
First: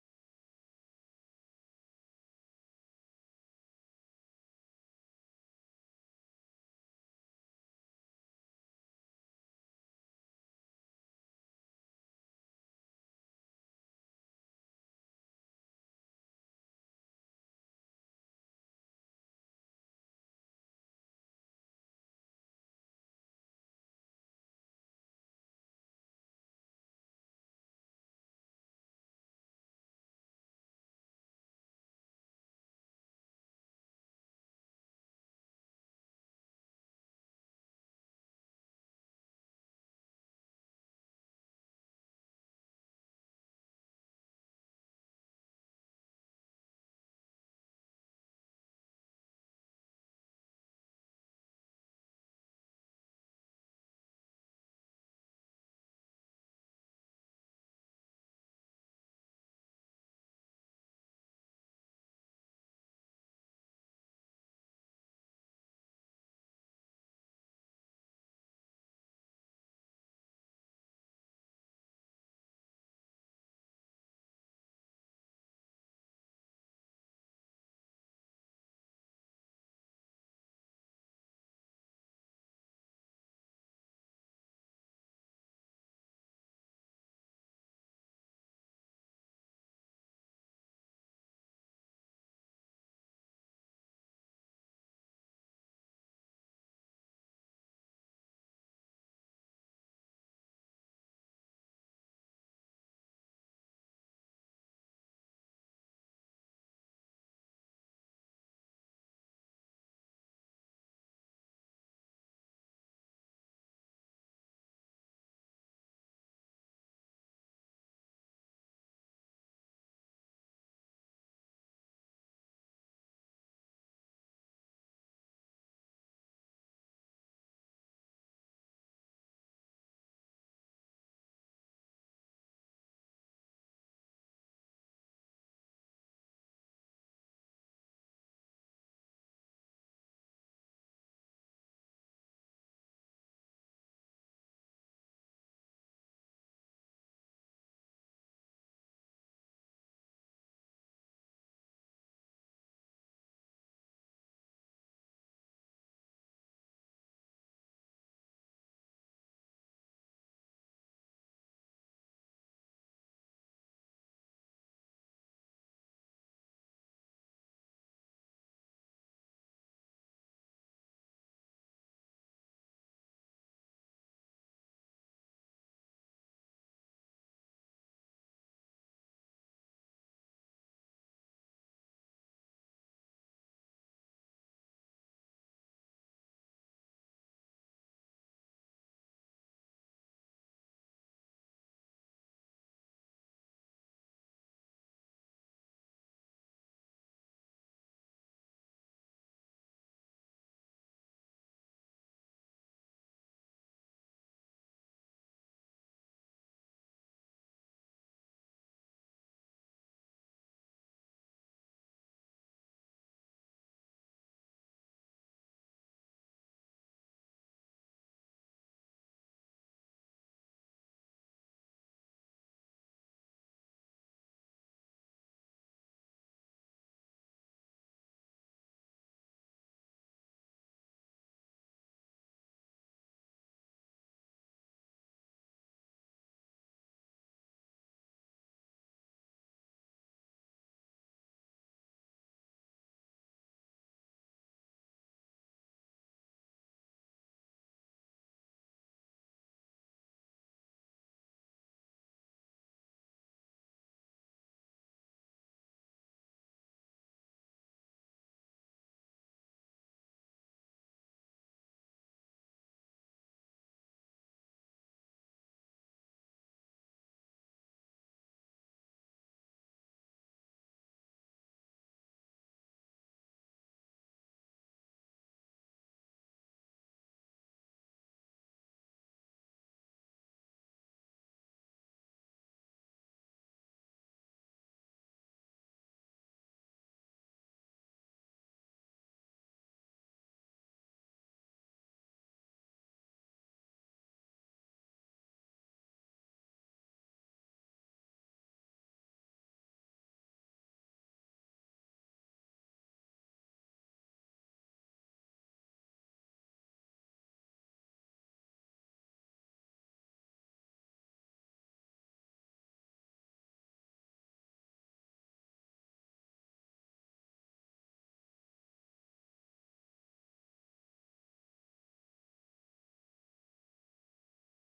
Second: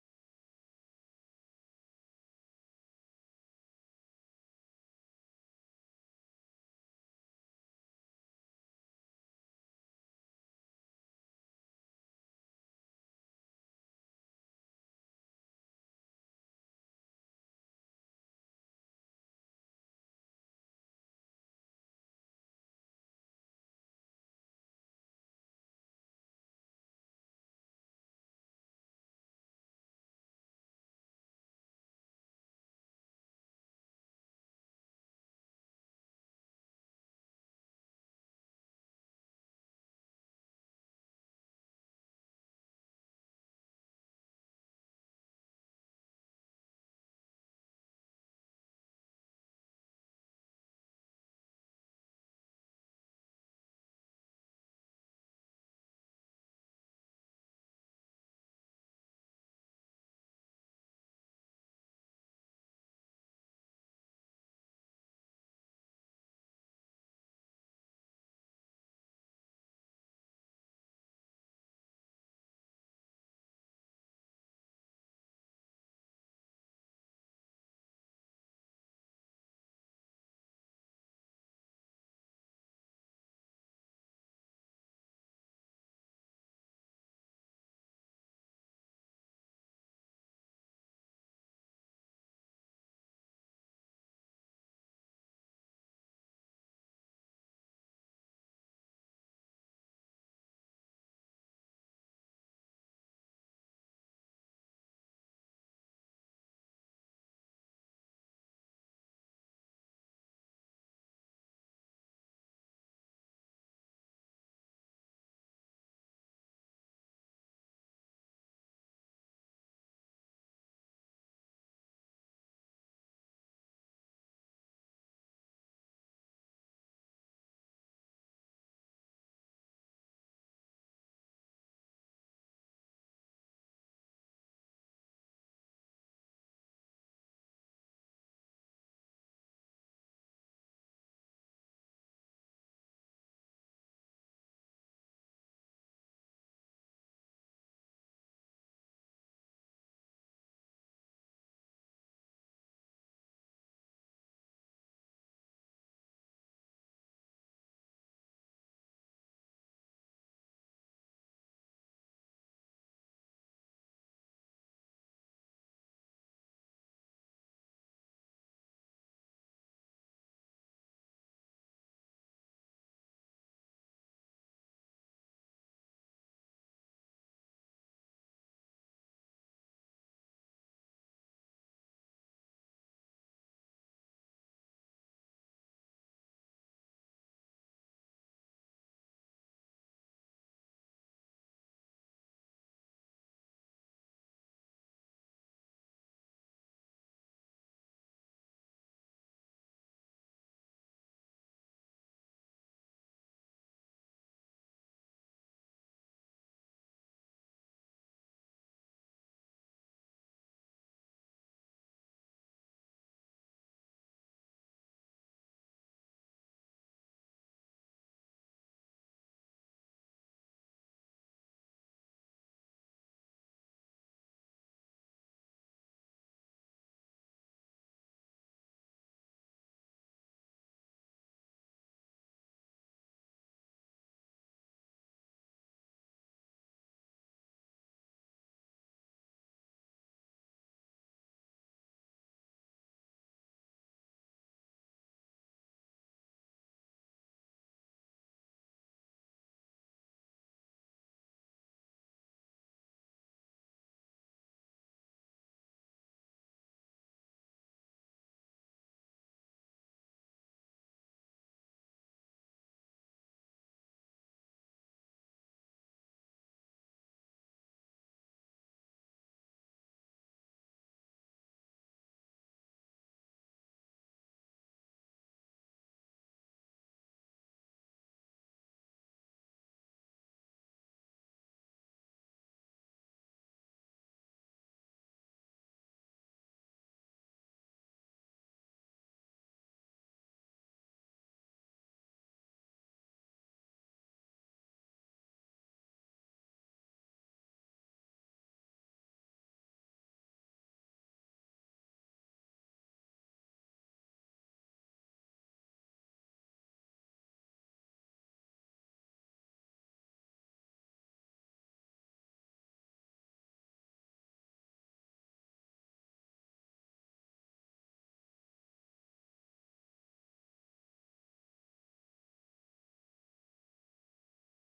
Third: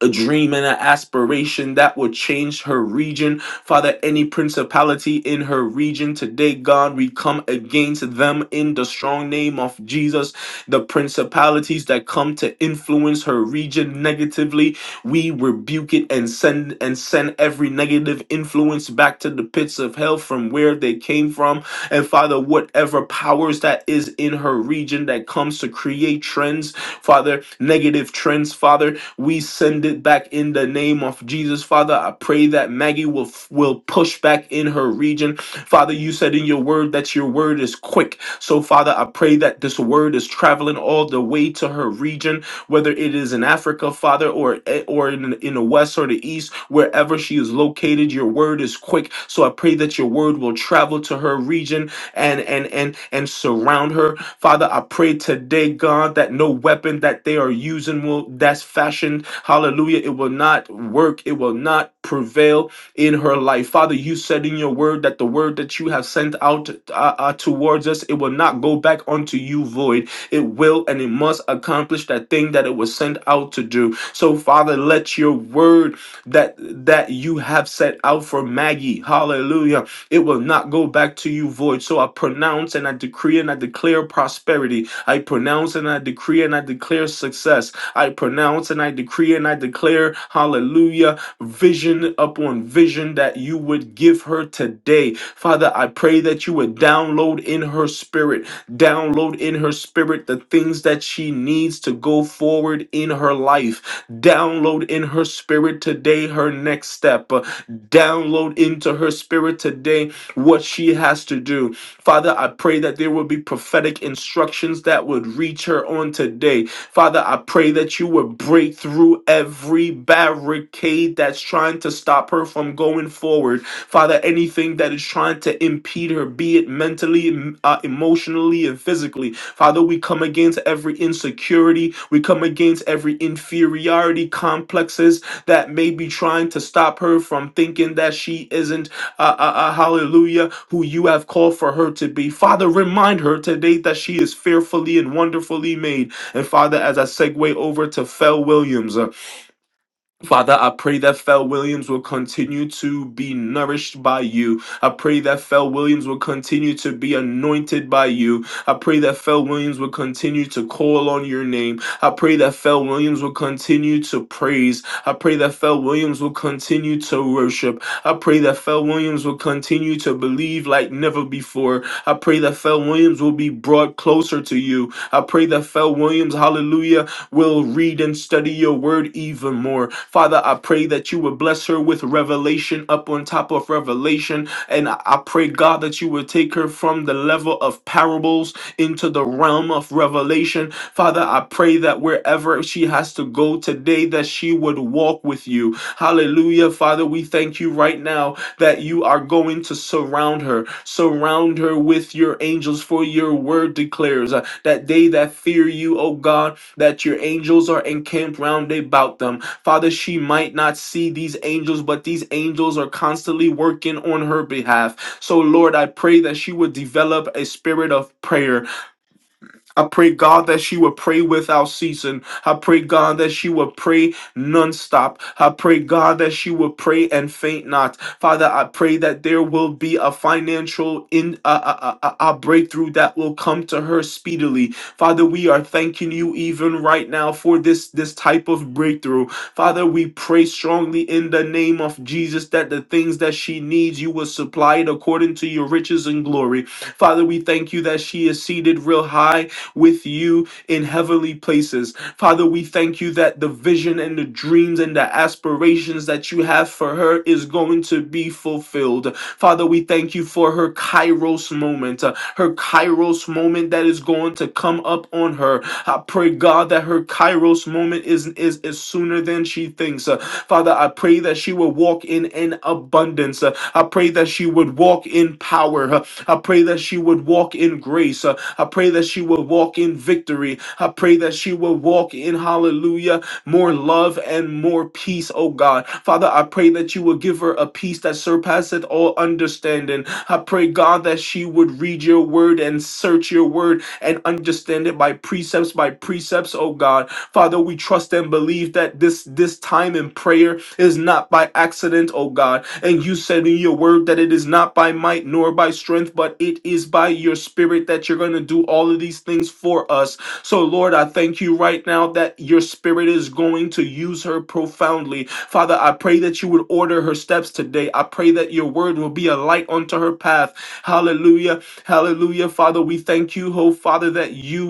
a dream and an aspiration that would change her region. Father, any principality in her region today, God, we come against them in the strong name of Jesus. The principalities that come to influence her region negatively, we rebuke it and send and send every negative influence back to the pits of hell from where they came from. And Father, whatever powers that is in her region that comes to create trends, Father, negative trends, Father. We send it back in the name of Jesus, Father. I pray that Maggie will will push back in her region. Father, you said in your word that your word is quick. So, Father, I pray that this word is traveling all the way to her region, whether it is in Africa, Father, or eh, or in, in the west or the east, wherever she is located, your word is quick. So I pray that your word will travel to her region and and and and surround her Father, I pray today, God, that no weapon that they are using will that's fashioned, hallelujah, it will not work, it will not prevail in her life. Father, you said in your word that the word that you have sent out uh, uh, towards us, it will not go back unto you void. It will and it must accomplish that thing that it was sent out to do. So, Father, let your word that that you have set out for Maggie, hallelujah it will not go back to you void. So I pronounce and I decree and I declare prosperity. I pronounce and I decree and I declare success. I pronounce and I decree and I declare, hallelujah, vision upon vision that you would give her today. Father, I pray that you would download in her spirit, download in her spirit the things that she needs to go forward in her life. Download in her spirit today her next step. Uh, Download into her spirit today what she has to do. Father, I pray that there will be prophetic instructions that would reach her on today. Father, I pray that you would break through every barricade that's trying to stop her from going forward. Father, anything that is trying to impede her, be it mentally, em- uh, emotionally, and physically. Father, we come against every insecurity. We come against every inferiority complexes that may be trying to stop her from thinking that she isn't, uh, uh, uh, hallelujah, who you have called for her to be. Father, remind her today that she is fearfully and wonderfully made. And Father, as I segue over to Fel Williams, uh, Father, I pray that Fel Williams will continue to be nourished by you. I pray that Fel Williams will continue to be anointed by you. I pray that Fel Williams will continue to call on your name. I pray that Fel Williams will continue to praise. I pray that Fel Williams will continue to worship. I pray that Fel Williams will continue to believe like never before. I pray that Fel Williams will be brought closer to you. I pray that Fel Williams, hallelujah, will read and study your word even more. Father, I pray that you would bless her with revelation up on top of revelation. And I I pray, God, that you would take her from the level of parables into the realm of revelation. Father, I pray that wherever she has to go today, that she would walk with you. Hallelujah. Father, we thank you right now that you are going to surround her. Surround her with your angels, for your word declares uh, that they that fear you, O God, that your angels are encamped round about them. Father, she might not see these angels, but these angels are constantly working on her behalf. So, Lord, I pray that she would develop a spirit of prayer I pray, God, that she will pray without ceasing. I pray, God, that she will pray nonstop. I pray, God, that she will pray and faint not. Father, I pray that there will be a financial in a, a, a, a a breakthrough that will come to her speedily. Father, we are thanking you even right now for this this type of breakthrough. Father, we pray strongly in the name of Jesus that the things that she needs, you will supply it according to your riches and glory. Father, we thank you that she is seated real high with you in heavenly places. Father, we thank you that the vision and the dreams and the aspirations that you have for her is going to be fulfilled. Father, we thank you for her Kairos moment, uh, her Kairos moment that is going to come up on her. I pray, God, that her Kairos moment is, is, is sooner than she thinks. Uh, Father, I pray that she will walk in an abundance. Uh, I pray that she would walk in power. Uh, I pray that she would walk in grace. Uh, I pray that she would walk in victory. I pray that she would walk in hallelujah, more love and more peace, oh God. Father, I pray that you would give her a peace that surpasseth all understanding. I pray, God, that she would read your word and search your word and understand it by precepts, by precepts, oh God. Father, we trust and believe that this this time in prayer is not by accident, oh God. And you said in your word that it is not by might nor by strength, but it is by your spirit that you're going to do all of these things for us. So, Lord, I thank you right now that your spirit is going to use her profoundly. Father, I pray that you would order her steps today. I pray that your word will be a light unto her path. Hallelujah. Hallelujah. Father, we thank you, oh Father, that you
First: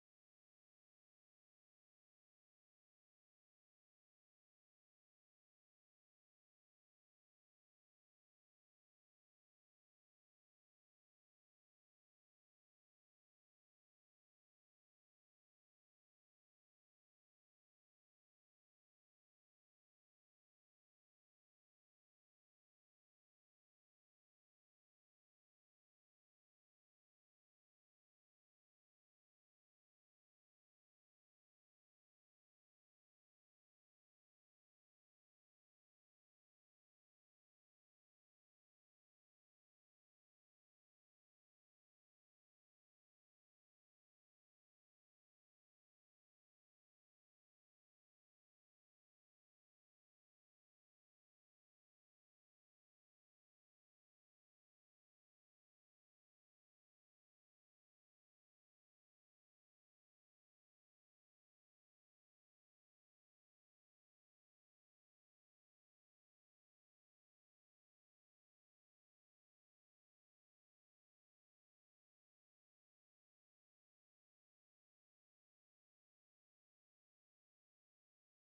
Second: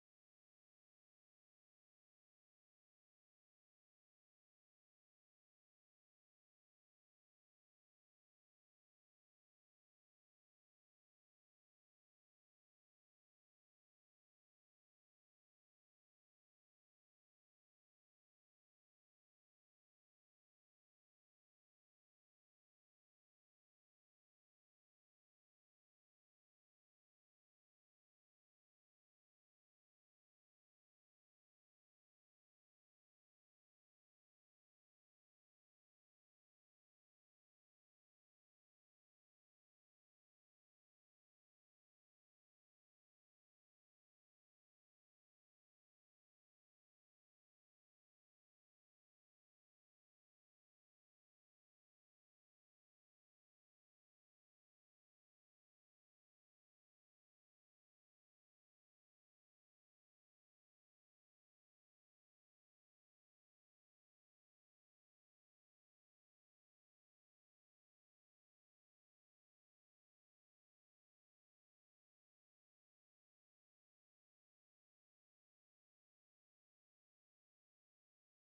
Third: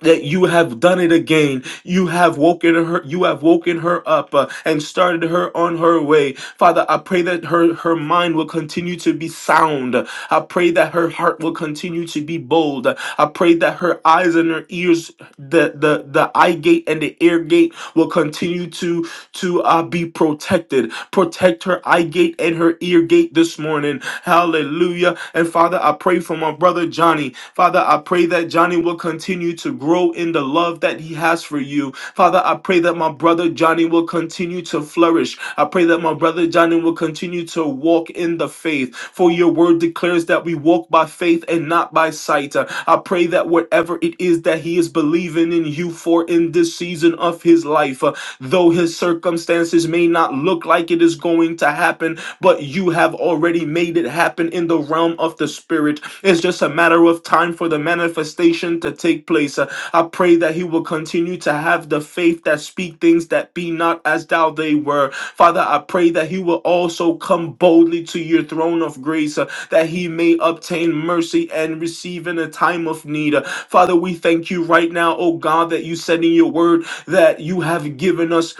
that you have done it again. You have woken her. You have woken her up uh, and started her on her way. Father, I pray that her her mind will continue to be sound. I pray that her heart will continue to be bold. I pray that her eyes and her ears, the the the eye gate and the ear gate, will continue to to uh, be protected. Protect her eye gate and her ear gate this morning. Hallelujah. And Father, I pray for my brother Johnny. Father, I pray that Johnny will continue to grow in the love that he has for you. Father, I pray that my brother Johnny will continue to flourish. I pray that my brother Johnny will continue to walk in the faith. For your word declares that we walk by faith and not by sight. Uh, I pray that whatever it is that he is believing in you for in this season of his life, uh, though his circumstances may not look like it is going to happen happen, but you have already made it happen in the realm of the spirit. It's just a matter of time for the manifestation to take place. Uh, I pray that he will continue to have the faith that speak things that be not as thou they were. Father, I pray that he will also come boldly to your throne of grace, uh, that he may obtain mercy and receive in a time of need. Uh, Father, we thank you right now, oh God, that you said in your word that you have given us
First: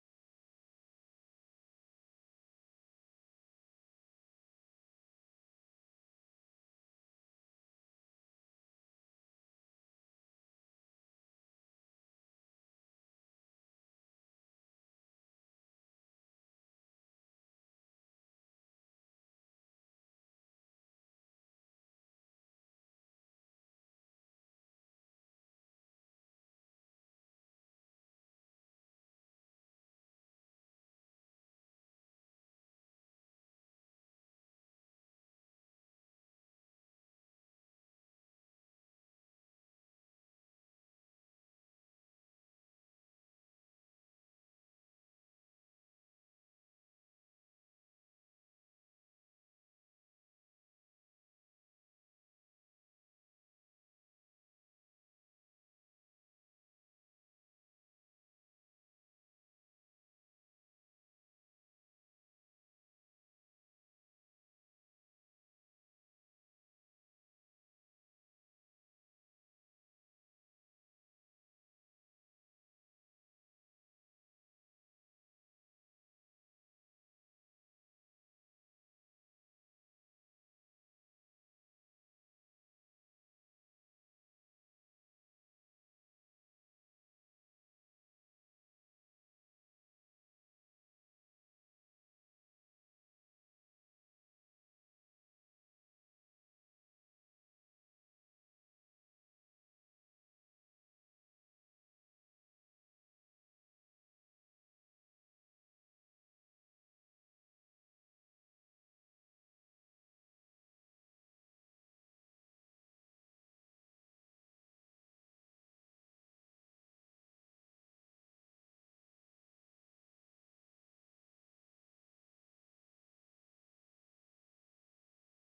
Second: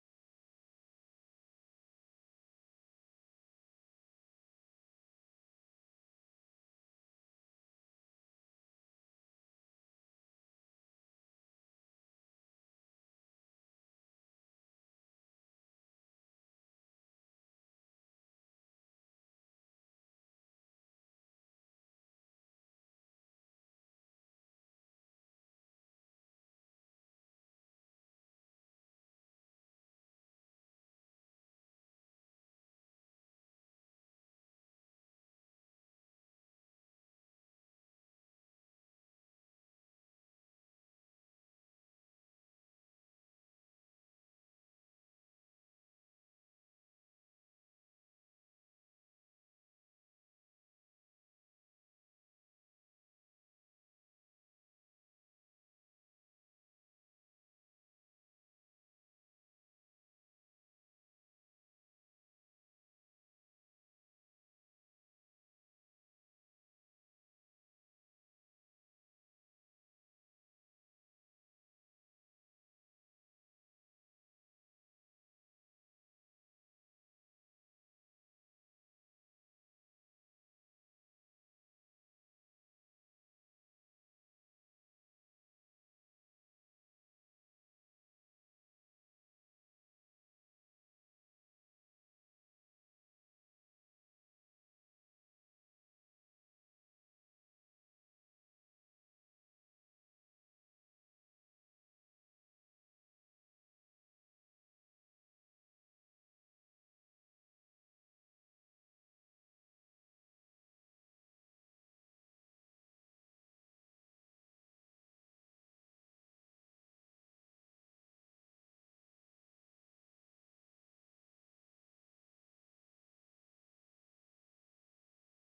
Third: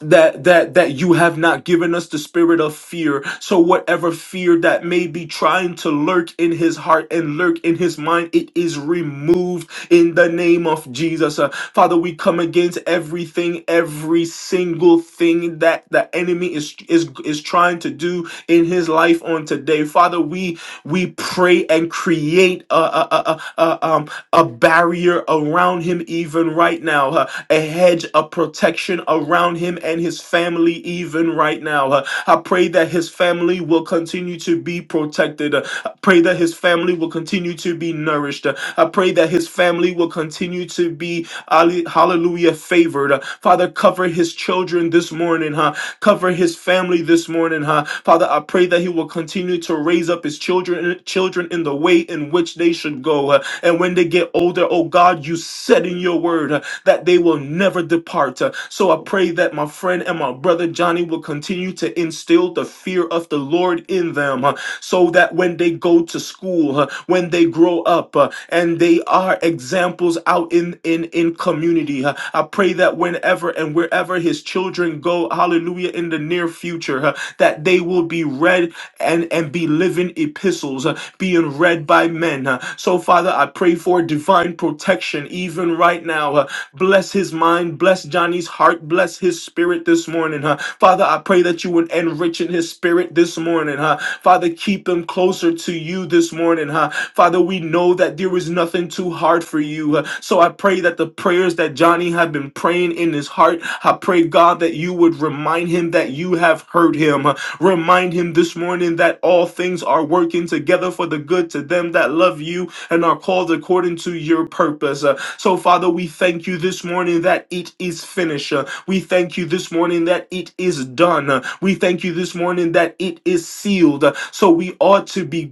that that that you have not given us the spirit of fear so whatever fear that may be trying to lurk in his heart and lurk in his mind it is removed in the name of jesus Uh, father we come against everything every single thing that the enemy is is is trying to do in his life on today father we we pray and create a a a, a, a, um, a barrier around him even right now Uh, a hedge of protection around him and his family, even right now. Uh, I pray that his family will continue to be protected. Uh, I pray that his family will continue to be nourished. Uh, I pray that his family will continue to be, alle- hallelujah, favored. Uh, Father, cover his children this morning, huh? Cover his family this morning, huh? Father, I pray that he will continue to raise up his children, children in the way in which they should go. uh, and when they get older, oh God, you said in your word. uh, that they will never depart. Uh, So I pray that my friend and my brother Johnny will continue to instill the fear of the Lord in them uh, so that when they go to school, uh, when they grow up, uh, and they are examples out in, in, in community. uh, I pray that whenever and wherever his children go, hallelujah, in the near future, uh, that they will be read and, and be living epistles uh, being read by men. uh. So, Father, I pray for divine protection even right now. uh. Bless his mind, bless Johnny's heart, bless his spirit this morning. uh. Father, I pray that you would enrich in his spirit this morning. uh. Father, keep him closer to you this morning. uh. Father, we know that there is nothing too hard for you. uh. So, I pray that the prayers that Johnny had been praying in his heart, I pray, God, that you would remind him that you have heard him. Uh, Remind him this morning that all things are working together for the good to them that love you and are called according to your purpose. Uh, So, Father, we thank you this morning that it is finished. Uh, We thank you this morning that it is done. Uh, We thank you this morning that it is sealed. Uh, So we ought to be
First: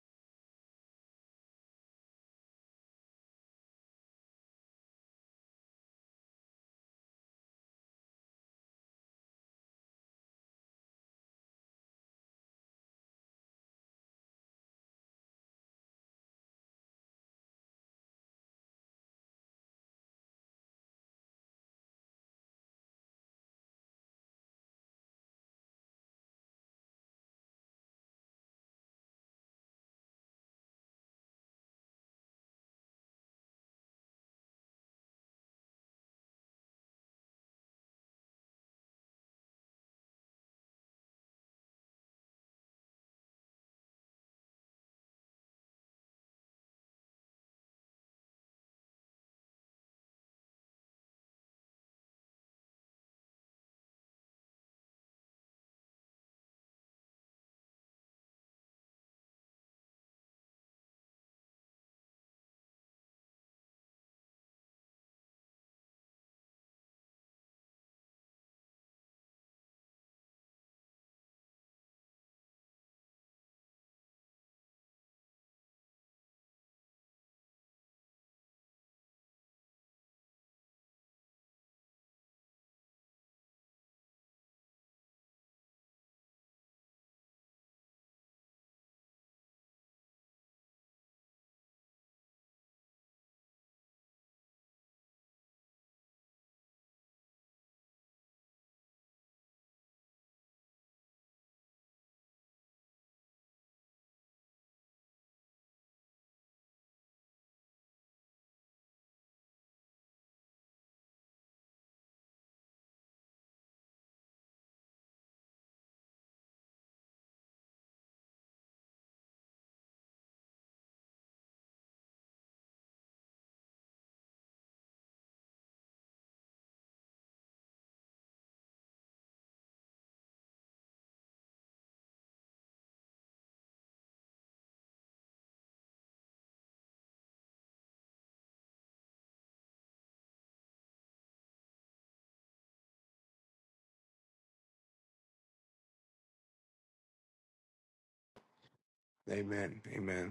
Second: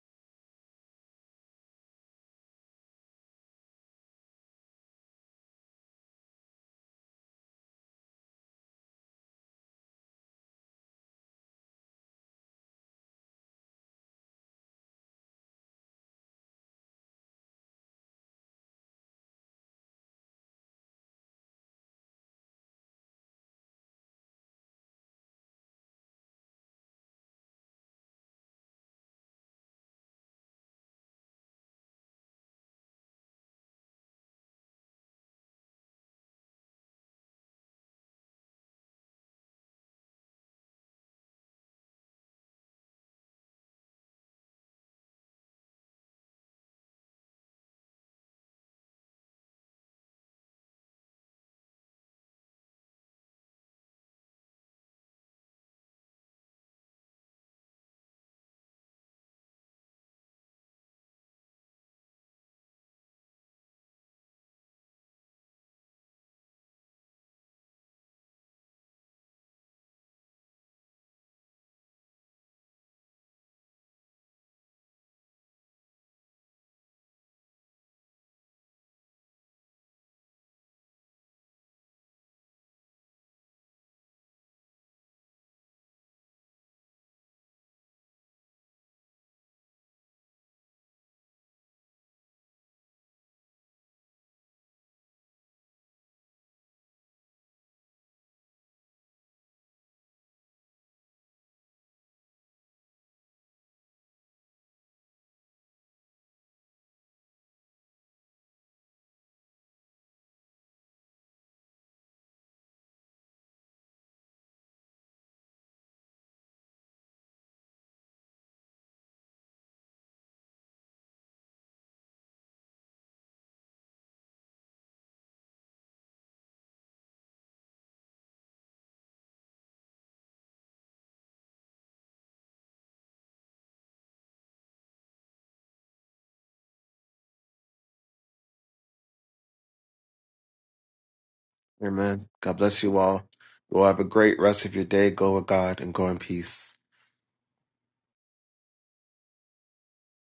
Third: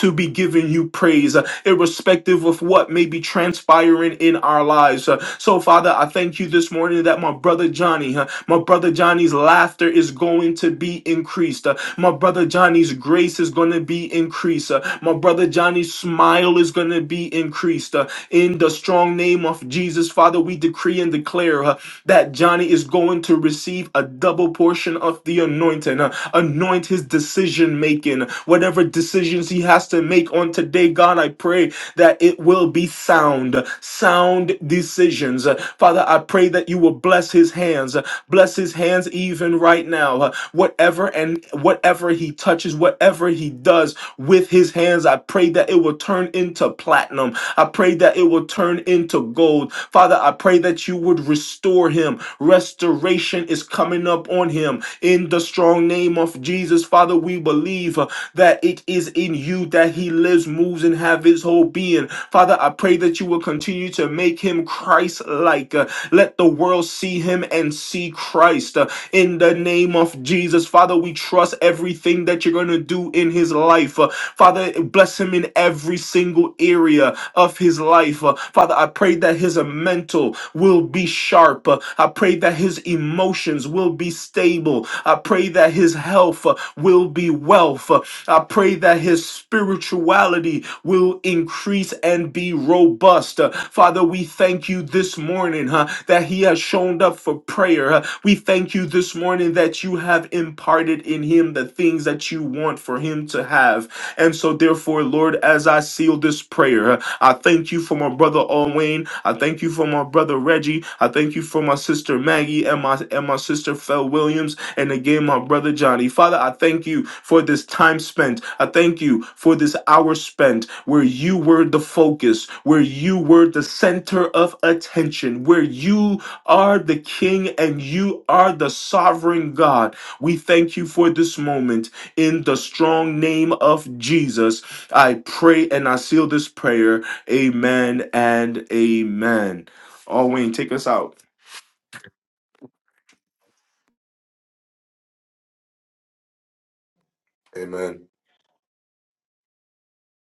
to be giving you praise, uh, irrespective of what may be transpiring in our lives. Uh, So, Father, I thank you this morning that my brother Johnny, uh, my brother Johnny's laughter is going to to be increased. Uh, my brother Johnny's grace is going to be increased. Uh, my brother Johnny's smile is going to be increased. Uh, in the strong name of Jesus, Father, we decree and declare uh, that Johnny is going to receive a double portion of the anointing. Uh, anoint his decision making. Whatever decisions he has to make on today, God, I pray that it will be sound, sound decisions. Uh, Father, I pray that you will bless his hands, uh, bless his hands even doing right now, uh, whatever and whatever he touches, whatever he does with his hands, I pray that it will turn into platinum. I pray that it will turn into gold. Father, I pray that you would restore him. Restoration is coming up on him in the strong name of Jesus. Father, we believe uh, that it is in you that he lives, moves, and have his whole being. Father, I pray that you will continue to make him Christ like. let the world see him and see Christ. Christ. Uh, In the name of Jesus, Father, we trust everything that you're going to do in his life. Uh, Father, bless him in every single area of his life. Uh, Father, I pray that his uh, mental will be sharp. Uh, I pray that his emotions will be stable. I pray that his health uh, will be wealth. Uh, I pray that his spirituality will increase and be robust. Uh, Father, we thank you this morning huh, that he has shown up for for prayer. Uh, We thank you this morning that you have imparted in him the things that you want for him to have. And so, therefore, Lord, as I seal this prayer, uh, I thank you for my brother Owen. I thank you for my brother Reggie. I thank you for my sister Maggie and my and my sister Fel Williams. And again, my brother Johnny. Father, I thank you for this time spent. I thank you for this hour spent where you were the focus, where you were the center of attention, where you are the King and you are the sovereign God. We thank you for this moment. In the strong name of Jesus, I pray and I seal this prayer. Amen and amen. Oh, Wayne, take us out. Amen. God bless you all. You all have a great rest of your day. Go with God and go in peace. Amen. Amen. Amen.